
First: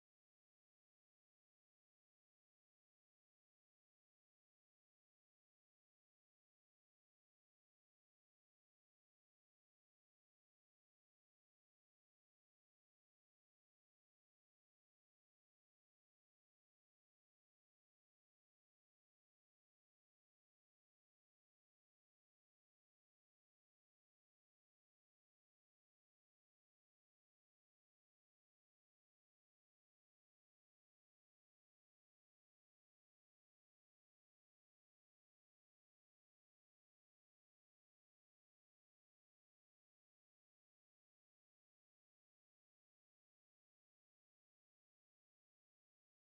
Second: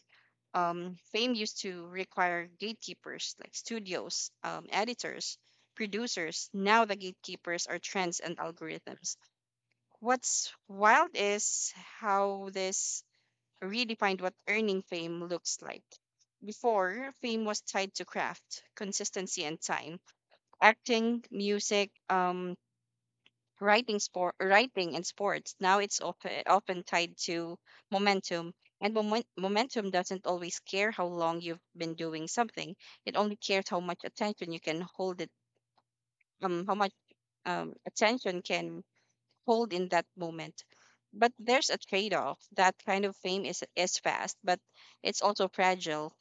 Speaker 2: um, Fame used to require gatekeepers like studios, um, editors, producers. Now the gatekeepers are trends and algorithms. What's wild is how this redefined what earning fame looks like. Before, fame was tied to craft, consistency, and time. Acting, music, um, writing sport writing and sports, now it's often often tied to momentum and moment, momentum doesn't always care how long you've been doing something. It only cares how much attention you can hold it um how much um attention can hold in that moment. But there's a trade off. That kind of fame is, is fast, but it's also fragile.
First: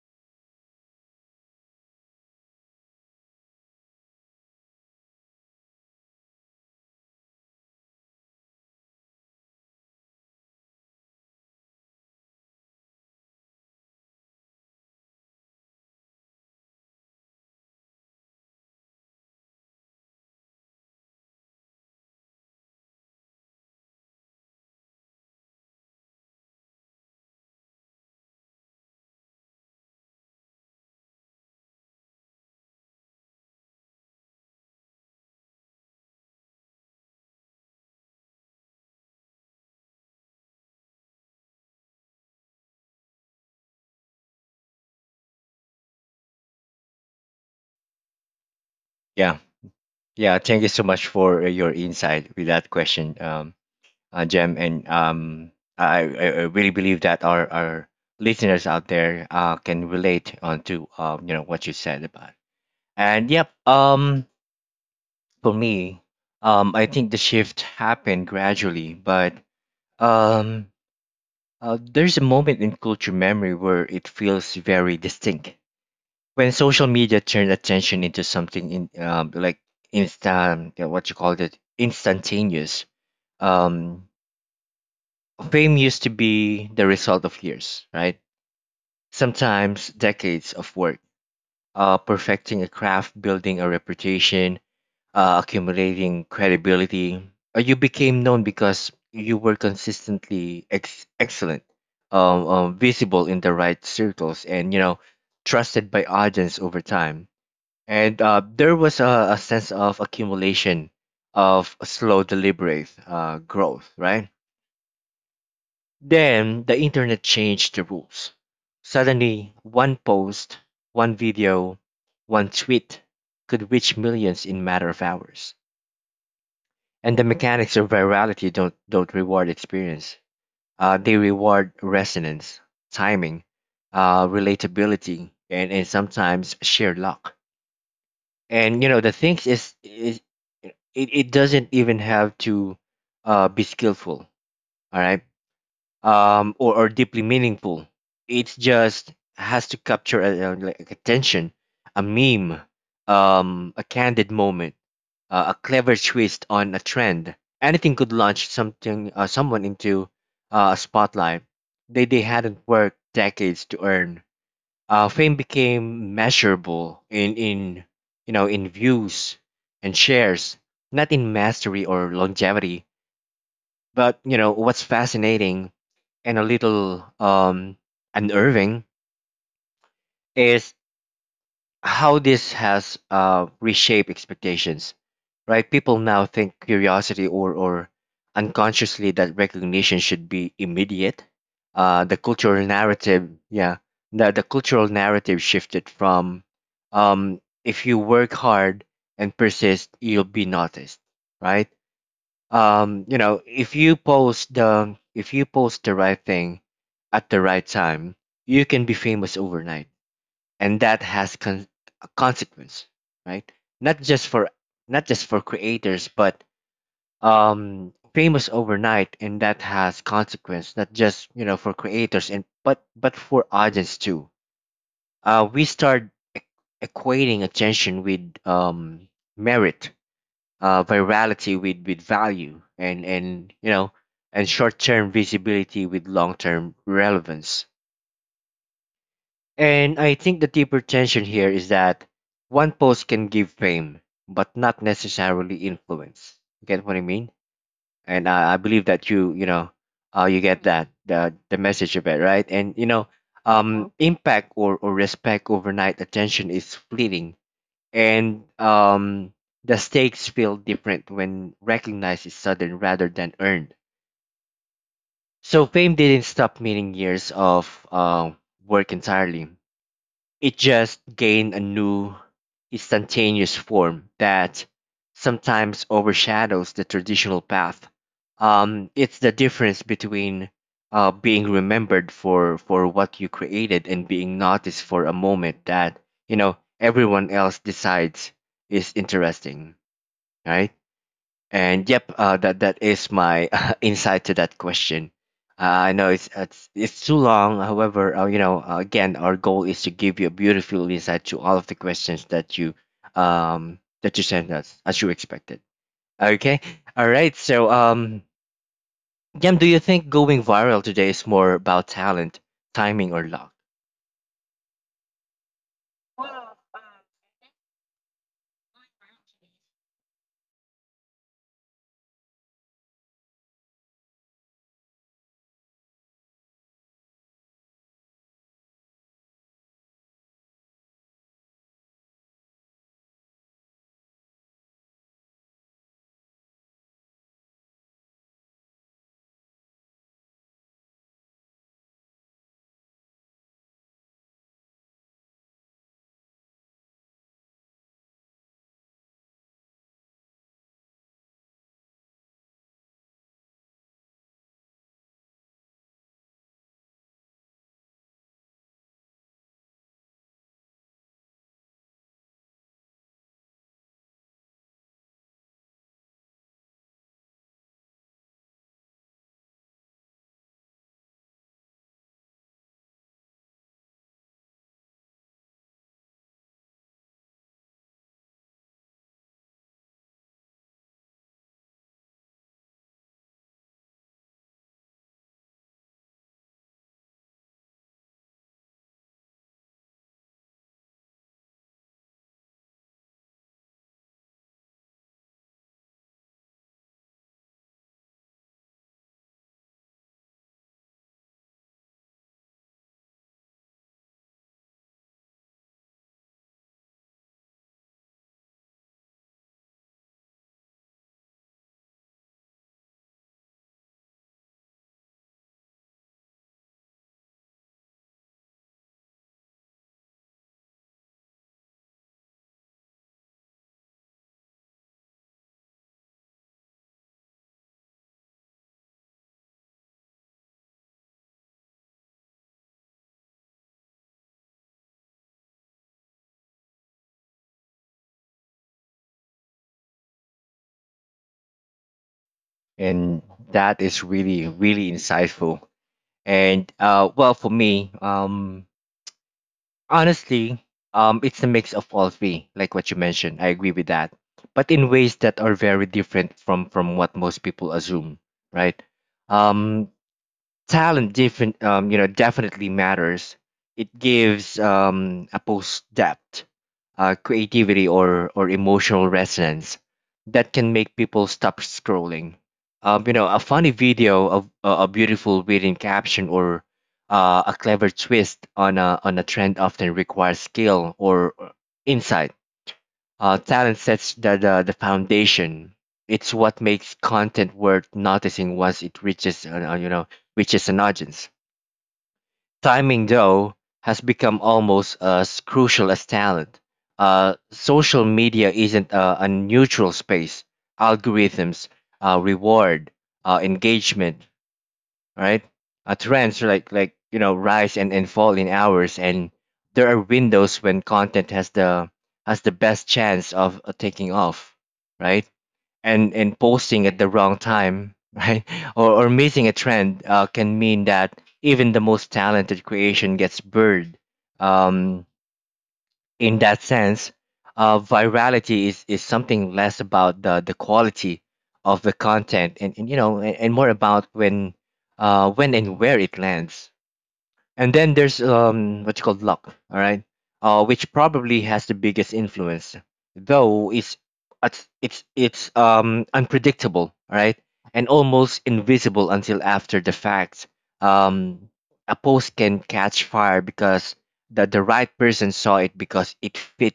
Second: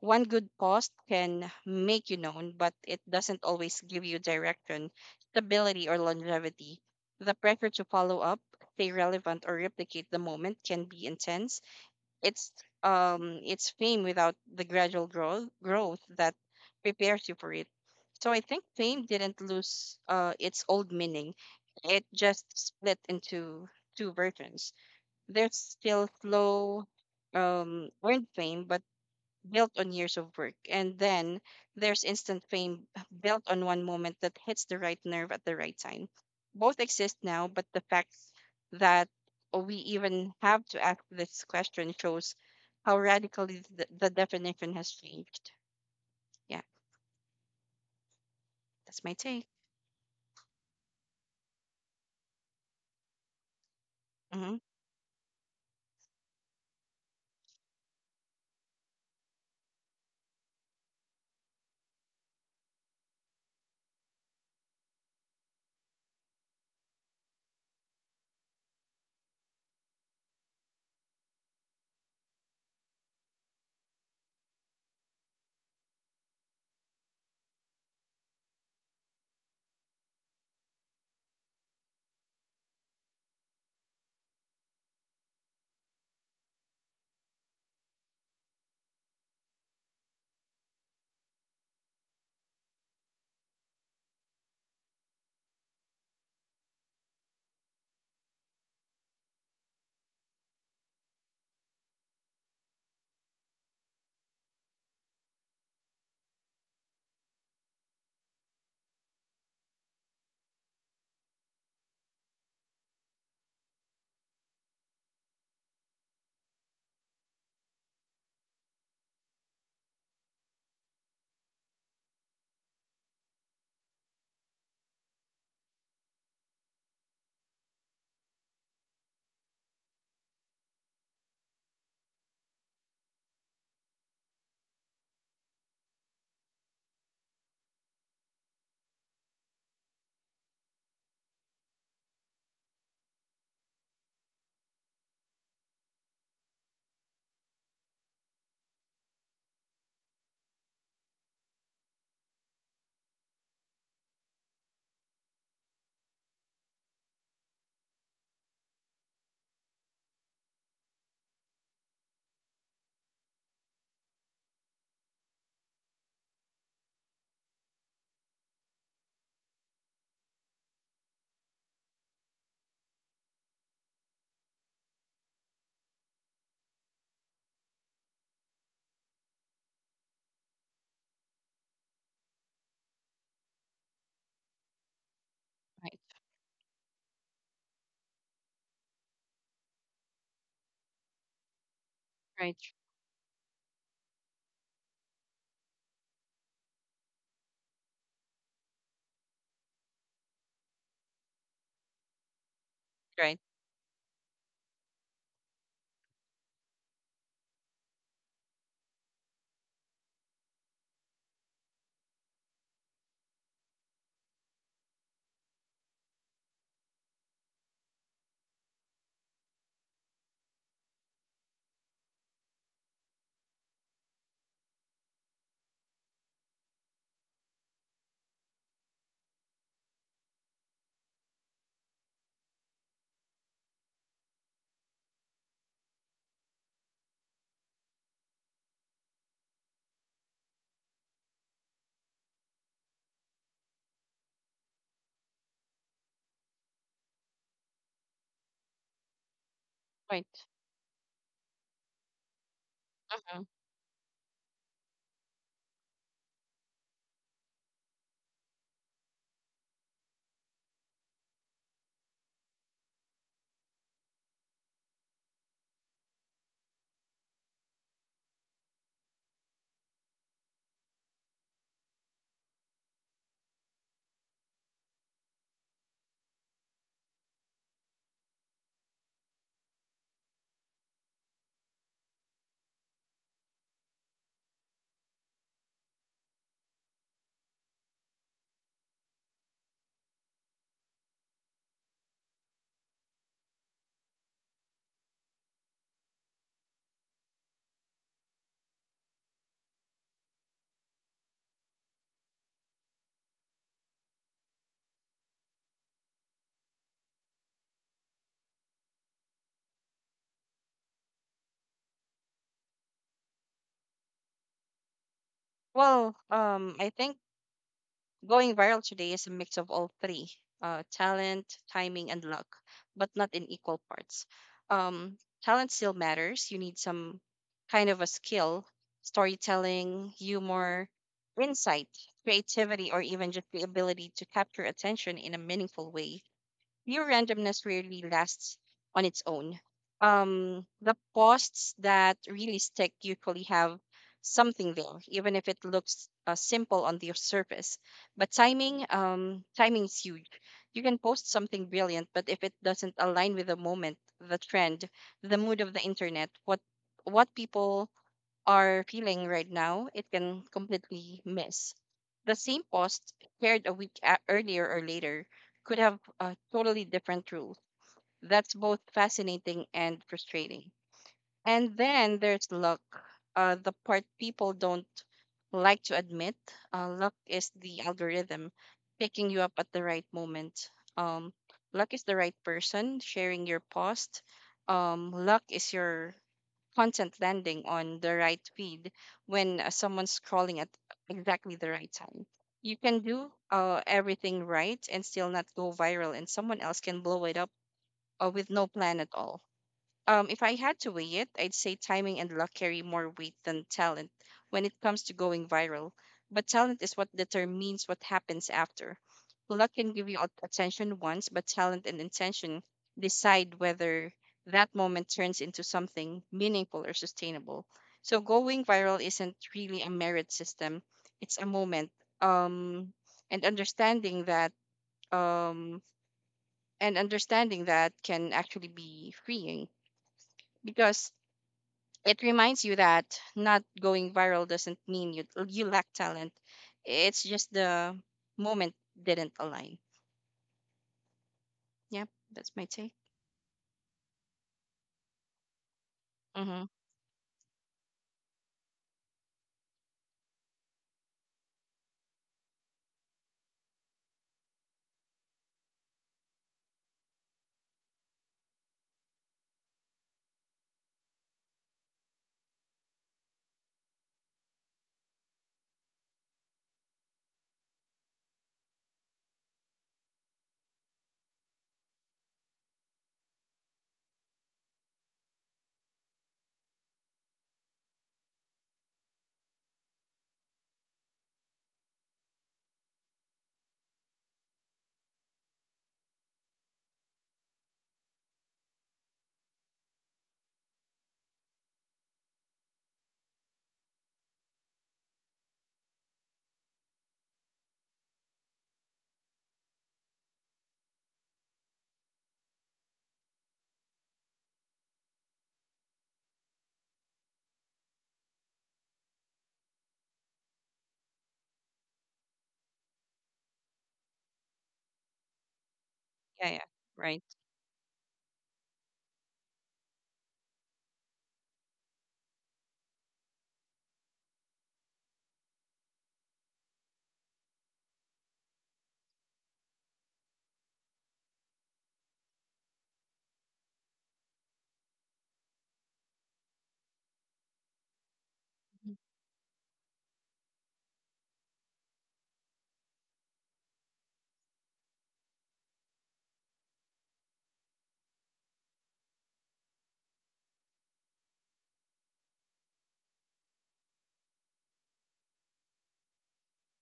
Speaker 2: One good post can make you known, but it doesn't always give you direction, stability, or longevity. The pressure to follow up, stay relevant, or replicate the moment can be intense. It's um it's fame without the gradual growth growth that prepares you for it. So I think fame didn't lose uh, its old meaning, it just split into two versions. There's still slow, um, earned fame, but built on years of work. And then there's instant fame built on one moment that hits the right nerve at the right time. Both exist now, but the fact that we even have to ask this question shows how radically the, the definition has changed. Yeah, that's my
Speaker 1: Yeah.
Speaker 2: take.
Speaker 1: Yeah. Thank you so much for uh, your insight with that question, um, uh,
Speaker 2: Hmm.
Speaker 1: Jem. And um, I, I I really believe that our, our listeners out there uh, can relate on to, um, you know, what you said about. And yep, um, for me, um, I think the shift happened gradually, but um Uh, there's a moment in culture memory where it feels very distinct when social media turned attention into something in um, like instant, yeah, what you call it, instantaneous. Um, Fame used to be the result of years, right? Sometimes decades of work, uh, perfecting a craft, building a reputation, uh, accumulating credibility. Uh, you became known because you were consistently ex- excellent, um, um, visible in the right circles, and you know, trusted by audience over time. And uh, there was a, a sense of accumulation of slow, deliberate uh, growth, right? Then the internet changed the rules. Suddenly, one post, one video, one tweet could reach millions in matter of hours, and the mechanics of virality don't don't reward experience. Uh, they reward resonance, timing, uh, relatability, and, and sometimes sheer luck. And you know, the things is, is it, it doesn't even have to uh, be skillful, all right? Um, or or deeply meaningful. It just has to capture a, a, like attention, a meme, um, a candid moment, uh, a clever twist on a trend. Anything could launch something, uh, someone into uh, a spotlight they they hadn't worked decades to earn. Uh, fame became measurable in in you know, in views and shares, not in mastery or longevity. But you know what's fascinating and a little um, unnerving is how this has uh, reshaped expectations, right?
Speaker 2: Right,
Speaker 1: People now think curiosity or or unconsciously that recognition should be immediate. Uh, the
Speaker 2: right,
Speaker 1: cultural narrative, yeah, the the cultural narrative shifted from, um, "If you work hard and persist, you'll be noticed," right? Um, you
Speaker 2: right,
Speaker 1: know, "if you post the if you post the right thing at the right time, you can be famous overnight." And that has con- a consequence, right? Not just for— not just for creators, but um famous overnight, and that has consequence, not just, you know, for creators and but but for audience too. Uh we start e- equating attention with um merit, uh virality with with value, and and you know and short-term visibility with long-term relevance. And I think the deeper tension here is that one post can give fame, but not necessarily influence. You get what I mean? And uh, I believe that you, you know, uh, you
Speaker 2: right.
Speaker 1: get that the the message of it, right? And you know,
Speaker 2: Uh-huh.
Speaker 1: um, impact or or respect, overnight attention is fleeting, and um, the stakes feel different when recognized is sudden rather than earned. So fame didn't stop meaning years of uh, work entirely. It just gained a new, instantaneous form that sometimes overshadows the traditional path. Um, it's the difference between uh, being remembered for, for what you created and being noticed for a moment that, you know, everyone else decides is interesting, right? And yep, uh, that that is my uh, insight to that question. Uh, I know it's, it's it's too long. However, uh, you know, uh, again, our goal is to give you a beautiful insight to all of the questions that you um that you sent us as you expected. Okay, all right. So, um, Yam, do you think going viral today is more about talent, timing, or luck?
Speaker 2: Well, um, I think going viral today is a mix of all three: uh, talent, timing, and luck, but not in equal parts. Um, talent still matters. You need some kind of a skill: storytelling, humor, insight, creativity, or even just the ability to capture attention in a meaningful way. Pure randomness rarely lasts on its own. Um, the posts that really stick usually have something there, even if it looks uh, simple on the surface. But timing, um, timing is huge. You can post something brilliant, but if it doesn't align with the moment, the trend, the mood of the internet, what what people are feeling right now, it can completely miss. The same post shared a week a- earlier or later could have a totally different rule. That's both fascinating and frustrating. And then there's luck, uh, the part people don't like to admit. Uh, luck is the algorithm picking you up at the right moment. Um, Luck is the right person sharing your post. Um, luck is your content landing on the right feed when uh, someone's scrolling at exactly the right time. You can do uh, everything right and still not go viral, and someone else can blow it up uh, with no plan at all. Um, if I had to weigh it, I'd say timing and luck carry more weight than talent when it comes to going viral. But talent is what determines what happens after. Luck can give you at- attention once, but talent and intention decide whether that moment turns into something meaningful or sustainable. So going viral isn't really a merit system, it's a moment. Um, and understanding that um, and understanding that can actually be freeing because it reminds you that not going viral doesn't mean you you lack talent. It's just the moment didn't align. Yep, that's my take.
Speaker 1: And that is really really insightful.
Speaker 2: Mm-hmm.
Speaker 1: And uh, well, for me, um, honestly, um, it's a mix of all three, like what you mentioned. I agree with that, but in ways that are very different from from what most people assume, right? Um, Talent different um, you know, definitely matters. It gives um, a post depth, uh, creativity or or emotional resonance that can make people stop scrolling. Um, you know, a funny video of a a beautiful written caption, or uh, a clever twist on a on a trend often requires skill or or insight. Uh, talent sets the, the, the foundation. It's what makes content worth noticing once it reaches uh, uh, you know, reaches an audience. Timing though has become almost as crucial as talent. Uh, social media isn't a, a neutral space. Algorithms uh, reward uh, engagement, right? Uh, trends are like like, you know, rise and, and fall in hours, and there are windows when content has the has the best chance of uh, taking off, right? And and
Speaker 2: Yeah, yeah,
Speaker 1: posting at the
Speaker 2: right.
Speaker 1: wrong time, right? Or or missing a trend uh, can mean that even the most talented creation gets buried. Um, in that sense, uh, virality is, is something less about the, the quality of the content, and, and you know, and, and more about when uh, when and where it lands. And then there's um what you call luck, all right? Uh, which probably has the biggest influence, though it's it's it's it's um unpredictable, all right? And almost invisible until after the fact. Um, a post can catch fire because the the right person saw it, because it fit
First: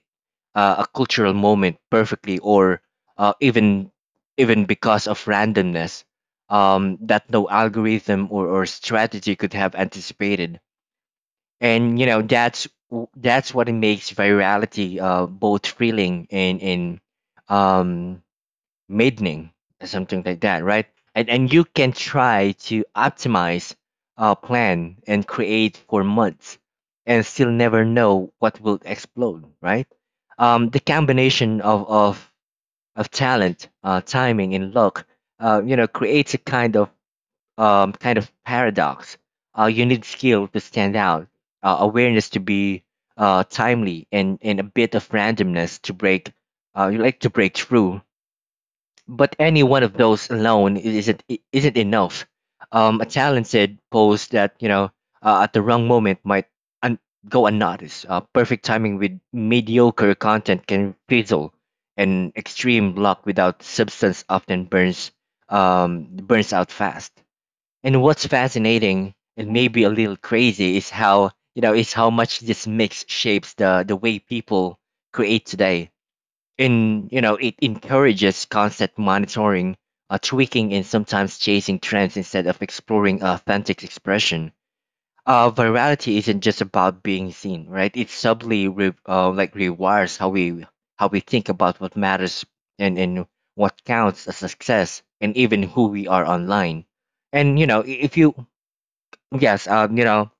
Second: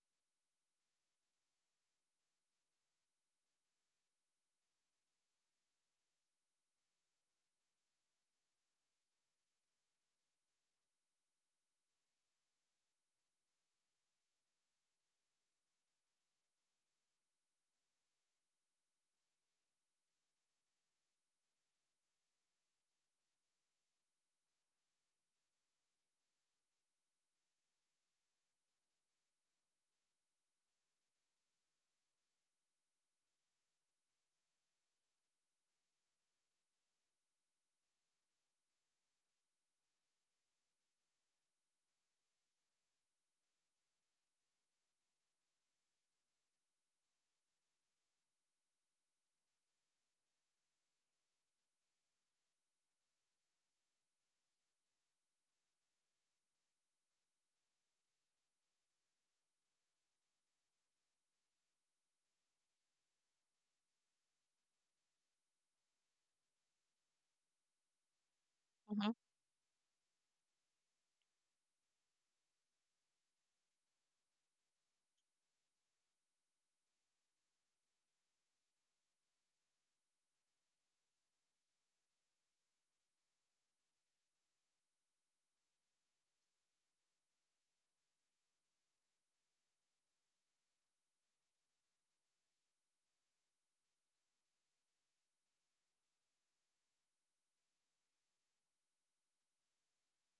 Speaker 1: uh, a cultural moment perfectly, or uh, even even because of randomness um, that no algorithm or, or strategy could have anticipated. And you know, that's w- that's what makes virality uh both thrilling and and um maddening, or something like that, right? And and you can try to optimize, uh plan, and create for months, and still never know what will explode, right? Um the combination of of of talent, uh timing, and luck, uh you know, creates a kind of um, kind of paradox. Uh, you need skill to stand out, uh, awareness to be uh, timely, and, and a bit of randomness to break. Uh, you like to break through, but any one of those alone i- isn't i- isn't enough. Um, a talented post that, you know, uh, at the wrong moment, might un- go unnoticed. Uh, perfect timing with mediocre content can fizzle, and extreme luck without substance often burns um, burns out fast. And what's
Speaker 2: Mm-hmm.
Speaker 1: fascinating, and maybe a little crazy, is how, you know, is how much this mix shapes the the way people create today. And you know, it encourages constant monitoring, uh, tweaking, and sometimes chasing trends instead of exploring authentic expression. Uh, virality isn't just about being seen, right? It subtly re- uh, like rewires how we how we think about what matters, and and what counts as success, and even who we are online. And you know, i- if you— yes, um, you know,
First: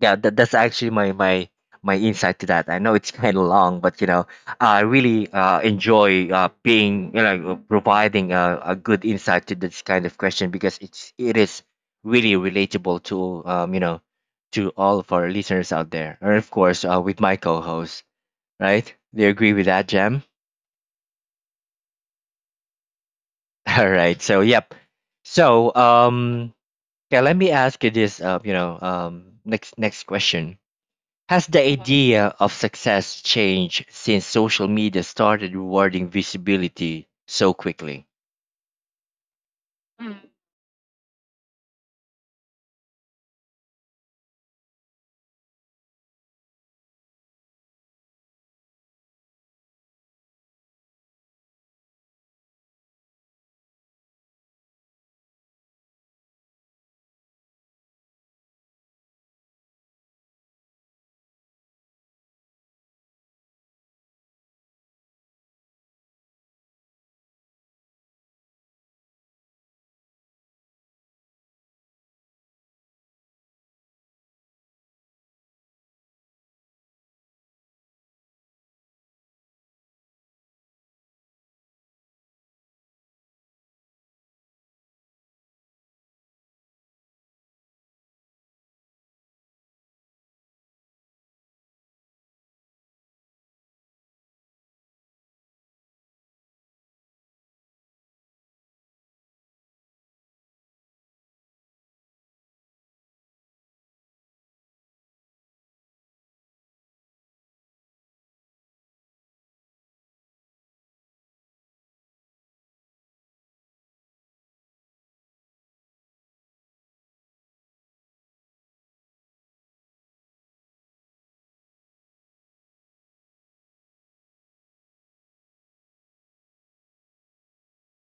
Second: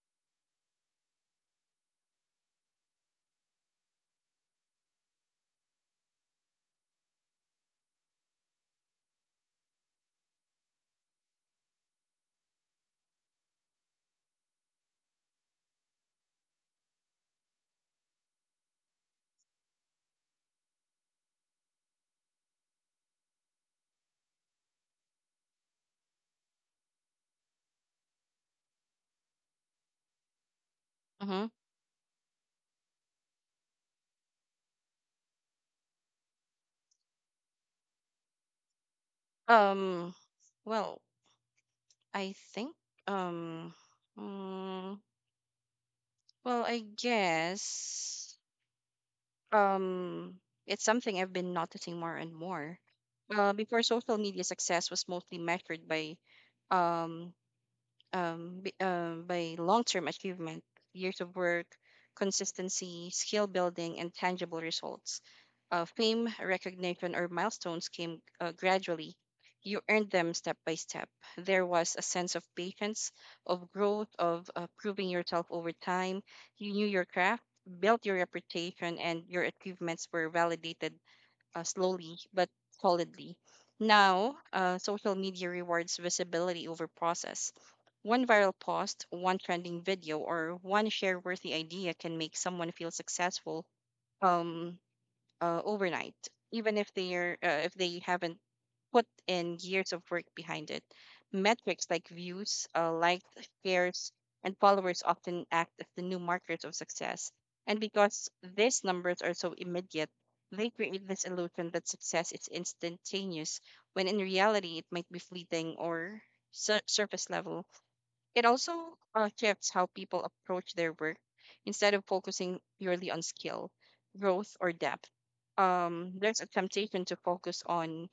Speaker 1: yeah, that, that's actually my my my insight to that. I know it's kind of long, but you know, I really uh, enjoy uh, being, you know, providing a, a good insight to this kind of question, because it's it is really relatable to um, you know, to all of our listeners out there, and of course uh, with my co-host, right? Do you agree with that, Jam? All right, so yep. So um, yeah, let me ask you this, uh, you know, um, next next question: has
Speaker 2: Mm-hmm.
Speaker 1: the idea of success changed since social media started rewarding visibility so quickly?
Speaker 2: Um, well, I think um, mm, well, I guess um, it's something I've been noticing more and more. Uh, before social media, success was mostly measured by um um, b- uh, by long term achievement, years of work, consistency, skill building, and tangible results. Uh, fame, recognition, or milestones came uh, gradually. You earned them step by step. There was a sense of patience, of growth, of uh, proving yourself over time. You knew your craft, built your reputation, and your achievements were validated uh, slowly but solidly. Now, uh, social media rewards visibility over process. One viral post, one trending video, or one share worthy idea can make someone feel successful, um, uh, overnight, even if they're uh, if they haven't put in years of work behind it. Metrics like views, uh, likes, shares, and followers often act as the new markers of success. And because these numbers are so immediate, they create this illusion that success is instantaneous, when in reality it might be fleeting or sur- surface level. It also uh, shifts how people approach their work. Instead of focusing purely on skill, growth, or depth, um, there's a temptation to focus on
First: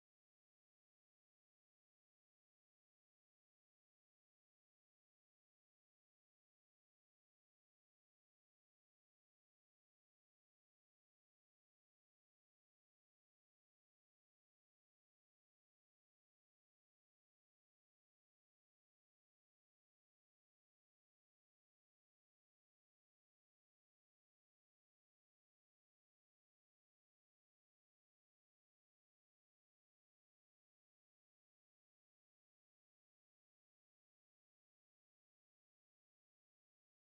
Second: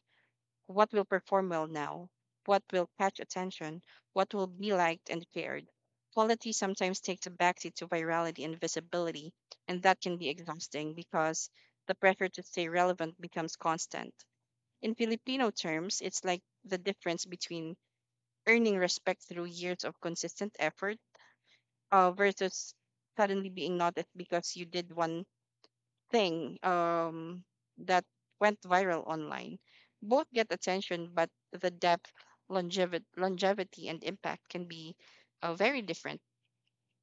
Speaker 2: what will perform well now, what will catch attention, what will be liked and shared. Quality sometimes takes a backseat to virality and visibility, and that can be exhausting because the pressure to stay relevant becomes constant. In Filipino terms, it's like the difference between earning respect through years of consistent effort uh, versus suddenly being noticed because you did one thing um, that went viral online. Both get attention, but the depth, longevity, longevity and impact can be uh, very different.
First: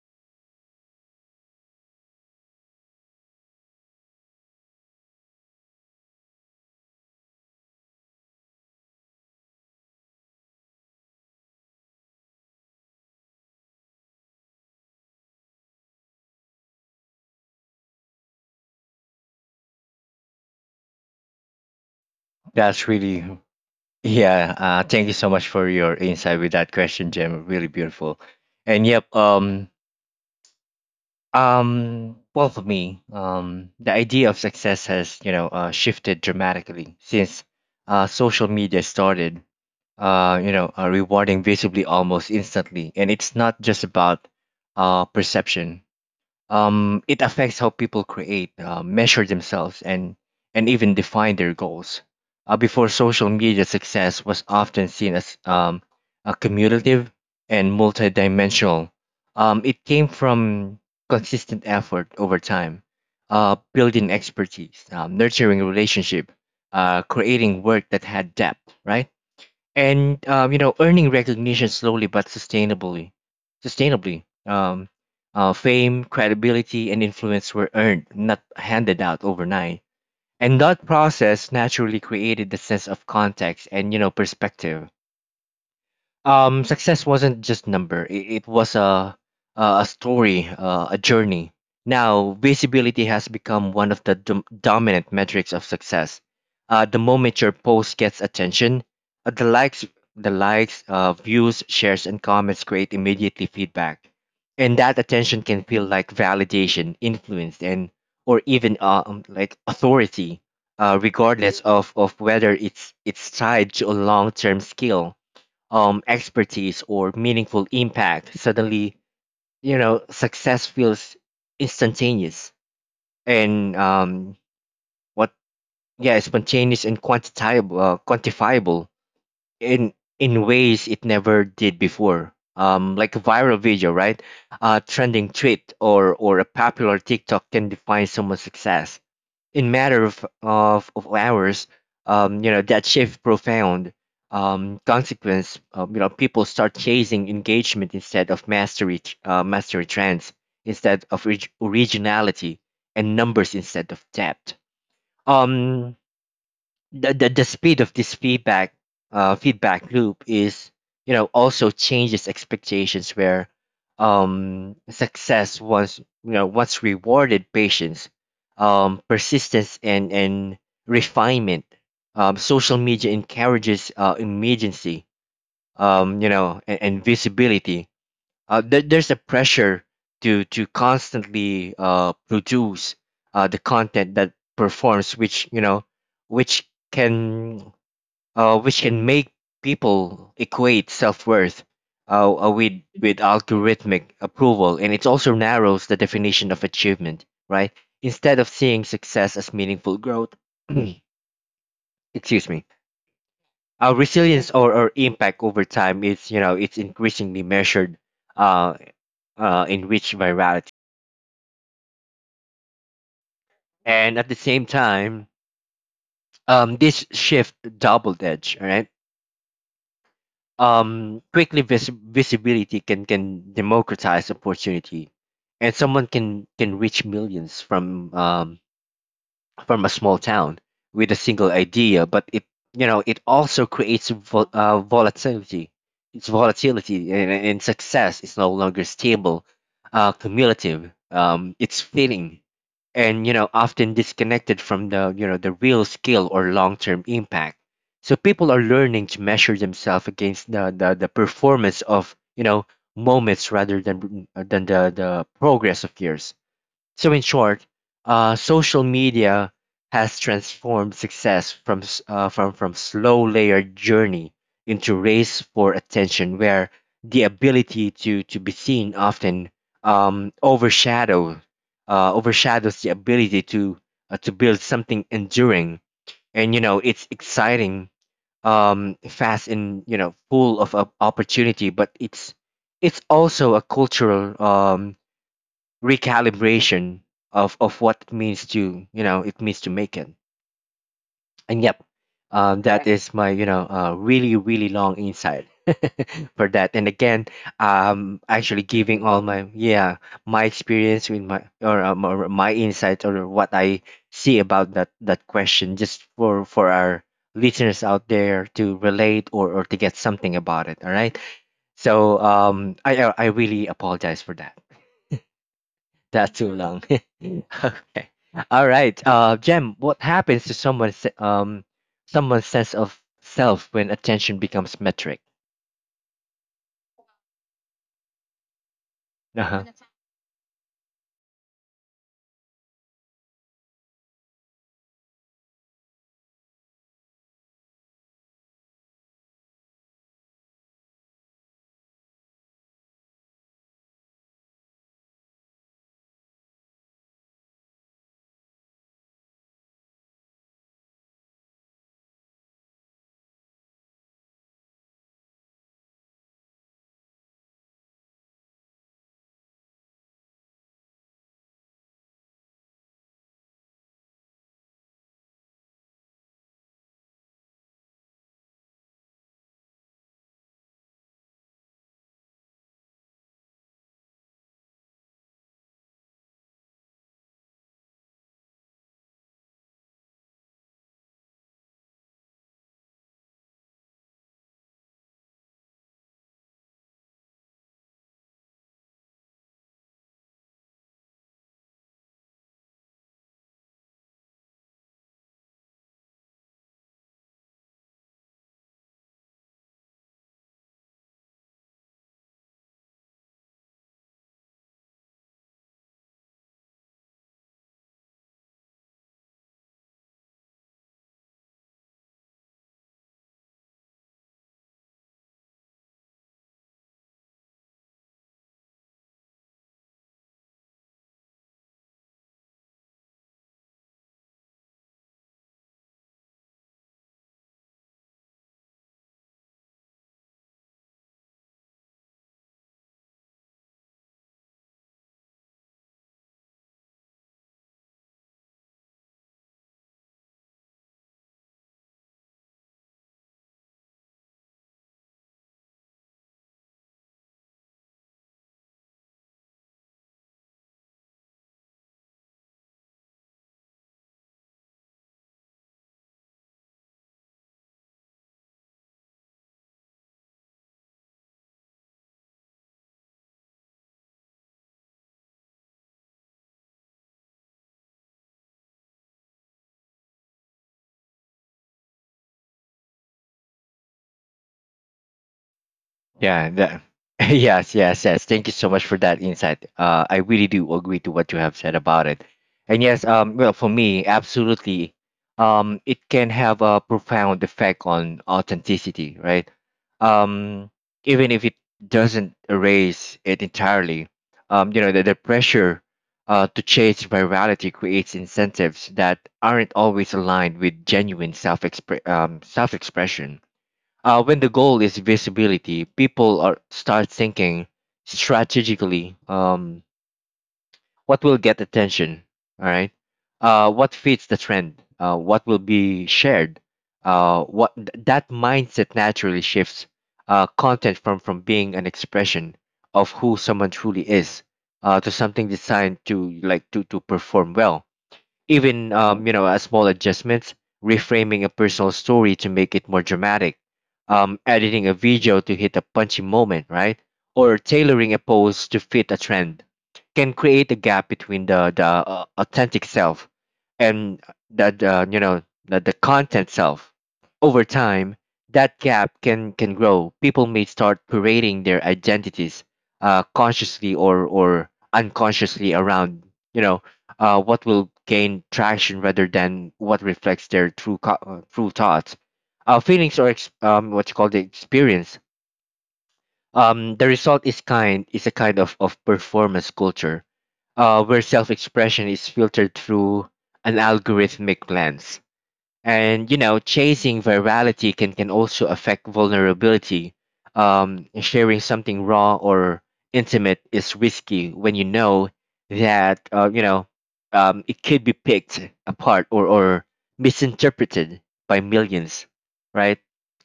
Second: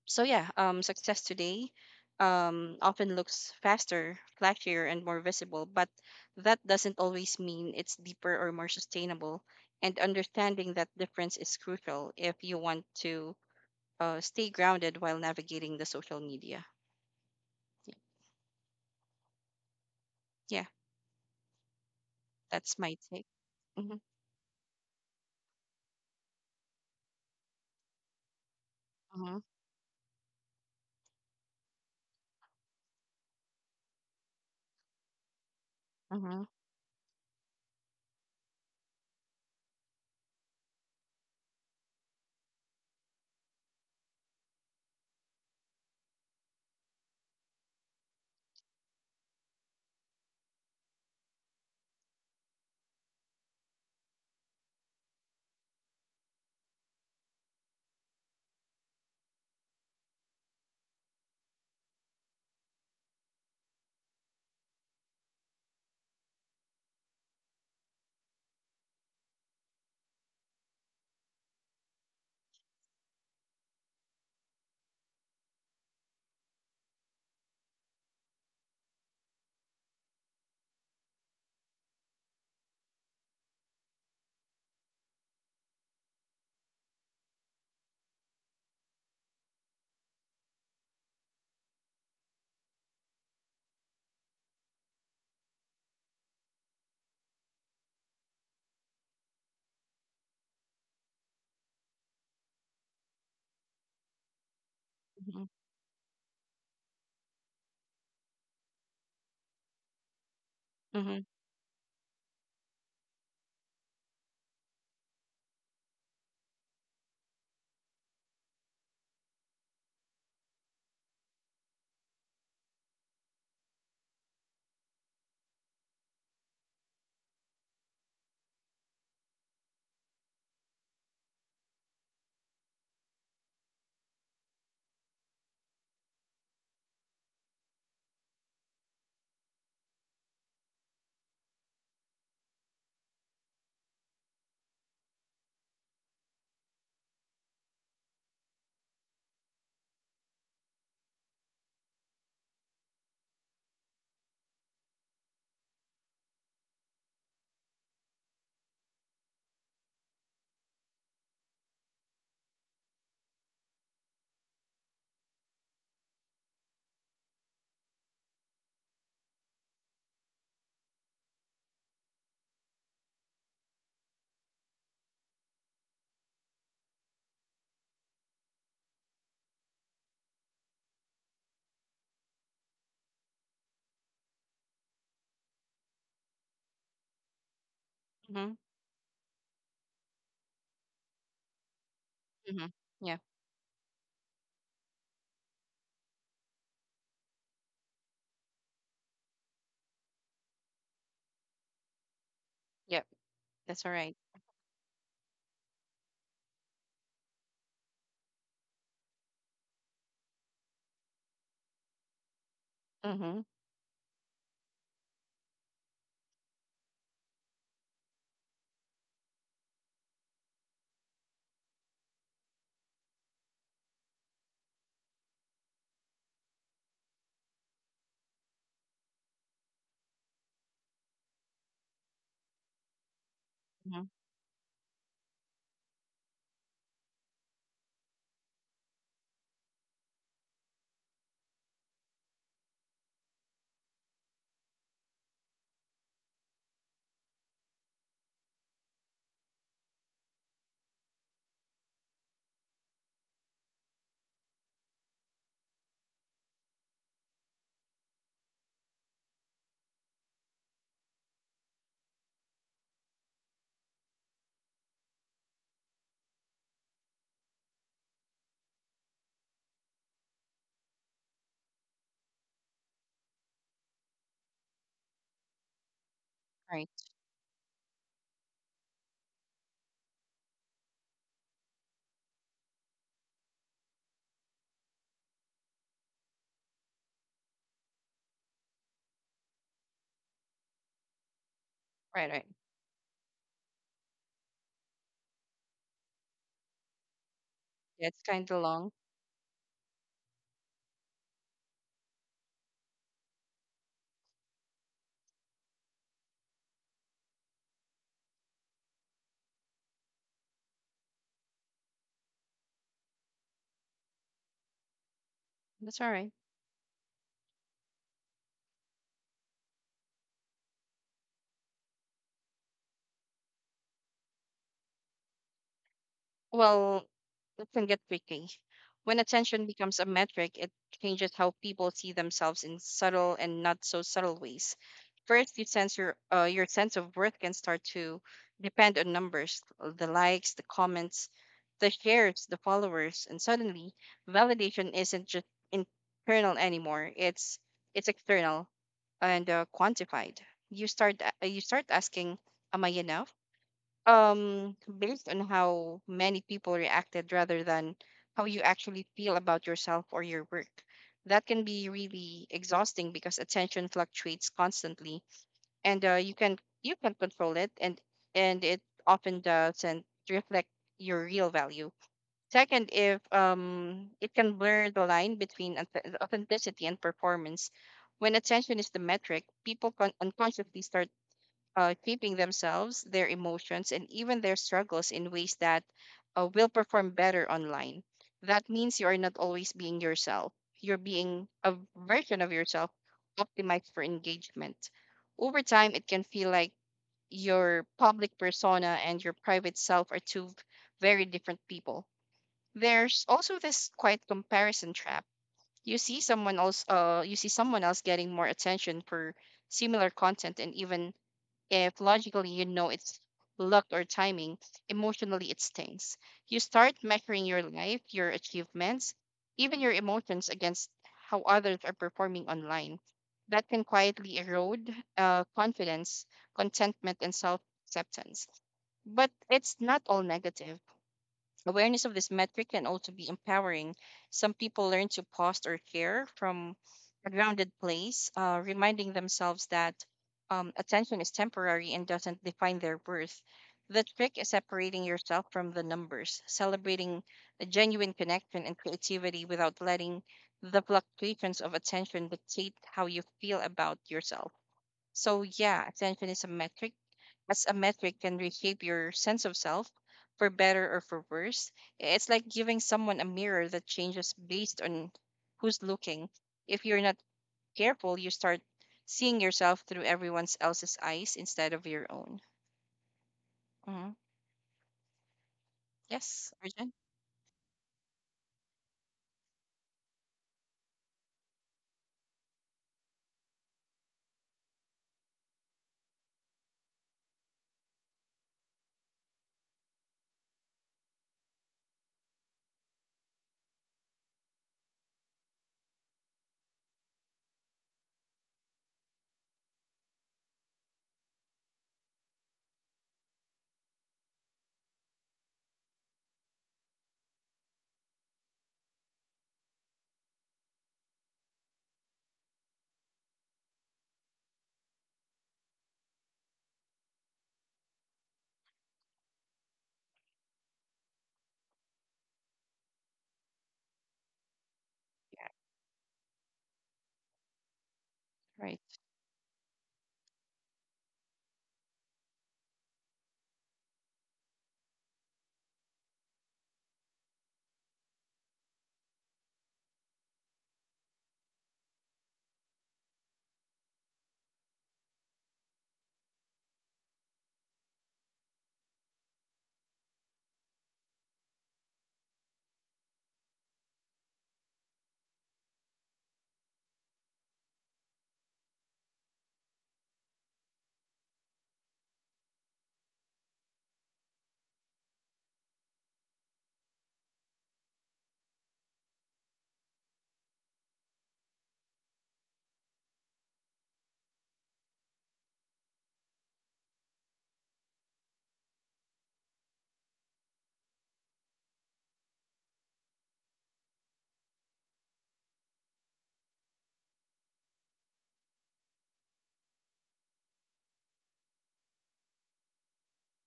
Speaker 2: So yeah, um, success today um, often looks faster, flashier, and more visible, but that doesn't always mean it's deeper or more sustainable. And understanding that difference is crucial if you want to uh, stay grounded while navigating the social media. Yeah, that's
Speaker 1: That's
Speaker 2: my take.
Speaker 1: really,
Speaker 2: Mm-hmm.
Speaker 1: yeah. Uh, thank you so much for your insight with that question, Jim. Really beautiful. And yep, um, um, well, for me, um, the idea of success has, you know, uh, shifted
Speaker 2: Mhm.
Speaker 1: dramatically since uh, social media started uh, you know, uh, rewarding visibly almost instantly. And it's not just about uh, perception. Um, it affects how people create, uh, measure themselves, and and even define their goals. Uh, before social media, success was often seen as um, a cumulative and multidimensional. Um, it came from consistent effort over time, uh, building expertise, um, nurturing relationship, uh, creating work that had depth, right? and um, you know, earning recognition slowly but sustainably, sustainably um, uh, fame, credibility, and influence were earned, not handed out overnight, and that process naturally created the sense of context and, you know, perspective. Um, success wasn't just number. It, it was a a a story, uh, a journey. Now, visibility has become one of the dom- dominant metrics of success. Uh, the moment your post gets attention, uh, the likes, the likes, uh, views, shares, and comments create immediately feedback, and that attention
Speaker 2: Mhm.
Speaker 1: can feel like validation, influence, and or even uh, um, like authority, uh,
Speaker 2: Mhm.
Speaker 1: regardless of, of whether it's it's tied to a long term skill, um, expertise, or meaningful impact. Suddenly, you know, success feels instantaneous and um, what, yeah, spontaneous and quantifiable, uh, quantifiable in in ways it never did before. Um, like a viral video, right? A trending tweet or or a popular TikTok can define someone's success in matter of, of, of hours. Um, you know, that shift profound um, consequence. Um, you know, people start chasing engagement instead of mastery, uh, mastery trends, instead of orig- originality, and numbers instead of depth. Um, the, the, the speed of this feedback uh, feedback loop is, you know, also changes expectations. Where um, success once, you know, once rewarded patience, um, persistence, and and refinement, um, social media encourages uh, immediacy, um, you know, and, and visibility. Uh, there, there's a pressure to to constantly uh, produce uh, the content that performs, which, you know, which can
Speaker 2: Mhm.
Speaker 1: uh, which can make people equate self-worth uh, uh,
Speaker 2: Mhm.
Speaker 1: with
Speaker 2: Yeah.
Speaker 1: with algorithmic approval. And it also narrows the definition of achievement, right? Instead of seeing success as meaningful growth— excuse me—
Speaker 2: Yep. That's all
Speaker 1: our
Speaker 2: right.
Speaker 1: resilience, or, or impact over time is, you know, it's increasingly measured uh, uh, in which virality.
Speaker 2: Mhm.
Speaker 1: And at the same time, um, this shift doubled edge, all right? Um, quickly vis- visibility can can democratize opportunity, and someone can can reach millions from um from a small town with a single idea. But it you know it also creates
Speaker 2: Mhm.
Speaker 1: vol- uh, volatility. It's volatility and, and success is no longer stable, uh, cumulative. Um, it's fleeting and you know often disconnected from the you know the real skill or long-term impact, so people are learning to measure themselves against the, the the performance of you know moments rather than uh, than the the progress of years. So, in short, uh, social media has transformed success from s- uh, from from slow layered journey into race for attention, where the ability to to be seen often um, overshadow uh, overshadows the ability to uh, to build something enduring. And you know,
Speaker 2: Right.
Speaker 1: it's exciting, um, fast, and you know, full of op- opportunity, but it's it's also a cultural um, recalibration of of what it means to you know it means to make it and yep,
Speaker 2: Right. Right.
Speaker 1: um, that Correct. Is my you know uh, really really long insight for that. And again,
Speaker 2: That's
Speaker 1: um
Speaker 2: kind of
Speaker 1: actually
Speaker 2: long.
Speaker 1: giving all my yeah, my experience with my or, um, or my insight or what I see about that that question, just for for our listeners out there to relate or or to get something about it. All right, so um i i I really apologize for that,
Speaker 2: That's all right.
Speaker 1: that's too long. Okay. All right. Uh, Jem, what happens to someone's um someone's sense of self when attention becomes metric?
Speaker 2: Well, it can get tricky. When attention
Speaker 1: Uh-huh.
Speaker 2: becomes a metric, it changes how people see themselves in subtle and not so subtle ways. First, you sense your, uh, your sense of worth can start to depend on numbers, uh, the likes, the comments, the shares, the followers, and suddenly validation isn't just internal anymore. It's it's external and uh, quantified. You start a- you start asking, "Am I enough?" um based on how many people reacted rather than how you actually feel about yourself or your work. That can be really exhausting because attention fluctuates constantly, and uh, you can you can control it, and and it often doesn't reflect your real value. Second, if um it can blur the line between auth- authenticity and performance. When attention is the metric, people con- unconsciously start uh, treating themselves, their emotions, and even their struggles in ways that uh, will perform better online. That means you are not always being yourself. You're being a version of yourself optimized for engagement. Over time, it can feel like your public persona and your private self are two very different people. There's also this quiet comparison trap. You see someone else, uh, you see someone else getting more attention for similar content, and even if logically you know it's luck or timing, emotionally it stings. You start measuring your life, your achievements, even your emotions against how others are performing online. That can quietly erode uh, confidence, contentment, and self acceptance. But it's not all negative. Awareness of this metric can also be empowering. Some people learn to pause or care from a grounded place, uh, reminding themselves that um, attention is temporary and doesn't define their worth. The trick is separating yourself from the numbers, celebrating a genuine connection and creativity without letting the fluctuations of attention dictate how you feel about yourself. So, yeah, attention is a metric as a metric can reshape your sense of self for better or for worse. It's like giving someone a mirror that changes based on who's looking. If you're not careful, you start seeing yourself through everyone else's eyes instead of your own. Hmm.
Speaker 1: Yeah,
Speaker 2: Yes,
Speaker 1: that,
Speaker 2: Arjun?
Speaker 1: yes, yes, yes. Thank you so much for that insight. Uh, I really do agree to what you have said about it. And yes, um, well, for me, absolutely, um, it can have a profound effect on authenticity, right? Um, even if it doesn't erase it entirely, um, you know, the, the pressure uh, to chase virality creates incentives that aren't always aligned with genuine self, um, self-expression. Uh, when the goal is visibility, people are start thinking strategically. Um, what will get attention? All right. Uh, what fits the trend? Uh, what will be shared? Uh, what th- that mindset naturally shifts uh, content from from being an expression of who someone truly is, uh, to
Speaker 2: Yeah,
Speaker 1: something designed to like to to perform well,
Speaker 2: right,
Speaker 1: even um, you know, a small adjustments, reframing a personal story to make it more dramatic, um, editing a video to hit a punchy moment, right? Or tailoring a post to fit a trend, can create a gap between the the uh, authentic self and the, the you know the, the content self. Over time, that gap can can grow. People may start curating their identities uh, consciously or or unconsciously around you know uh, what will gain traction rather than what reflects their true co- uh, true thoughts, uh, feelings, or ex- um, what you call the experience. Um, the result is kind is a kind of, of performance culture uh, where self expression is filtered through an algorithmic lens. And you know, chasing virality can can also affect vulnerability. Um sharing something raw or intimate is risky when you know that uh, you know um it could be picked apart or or misinterpreted by millions, right?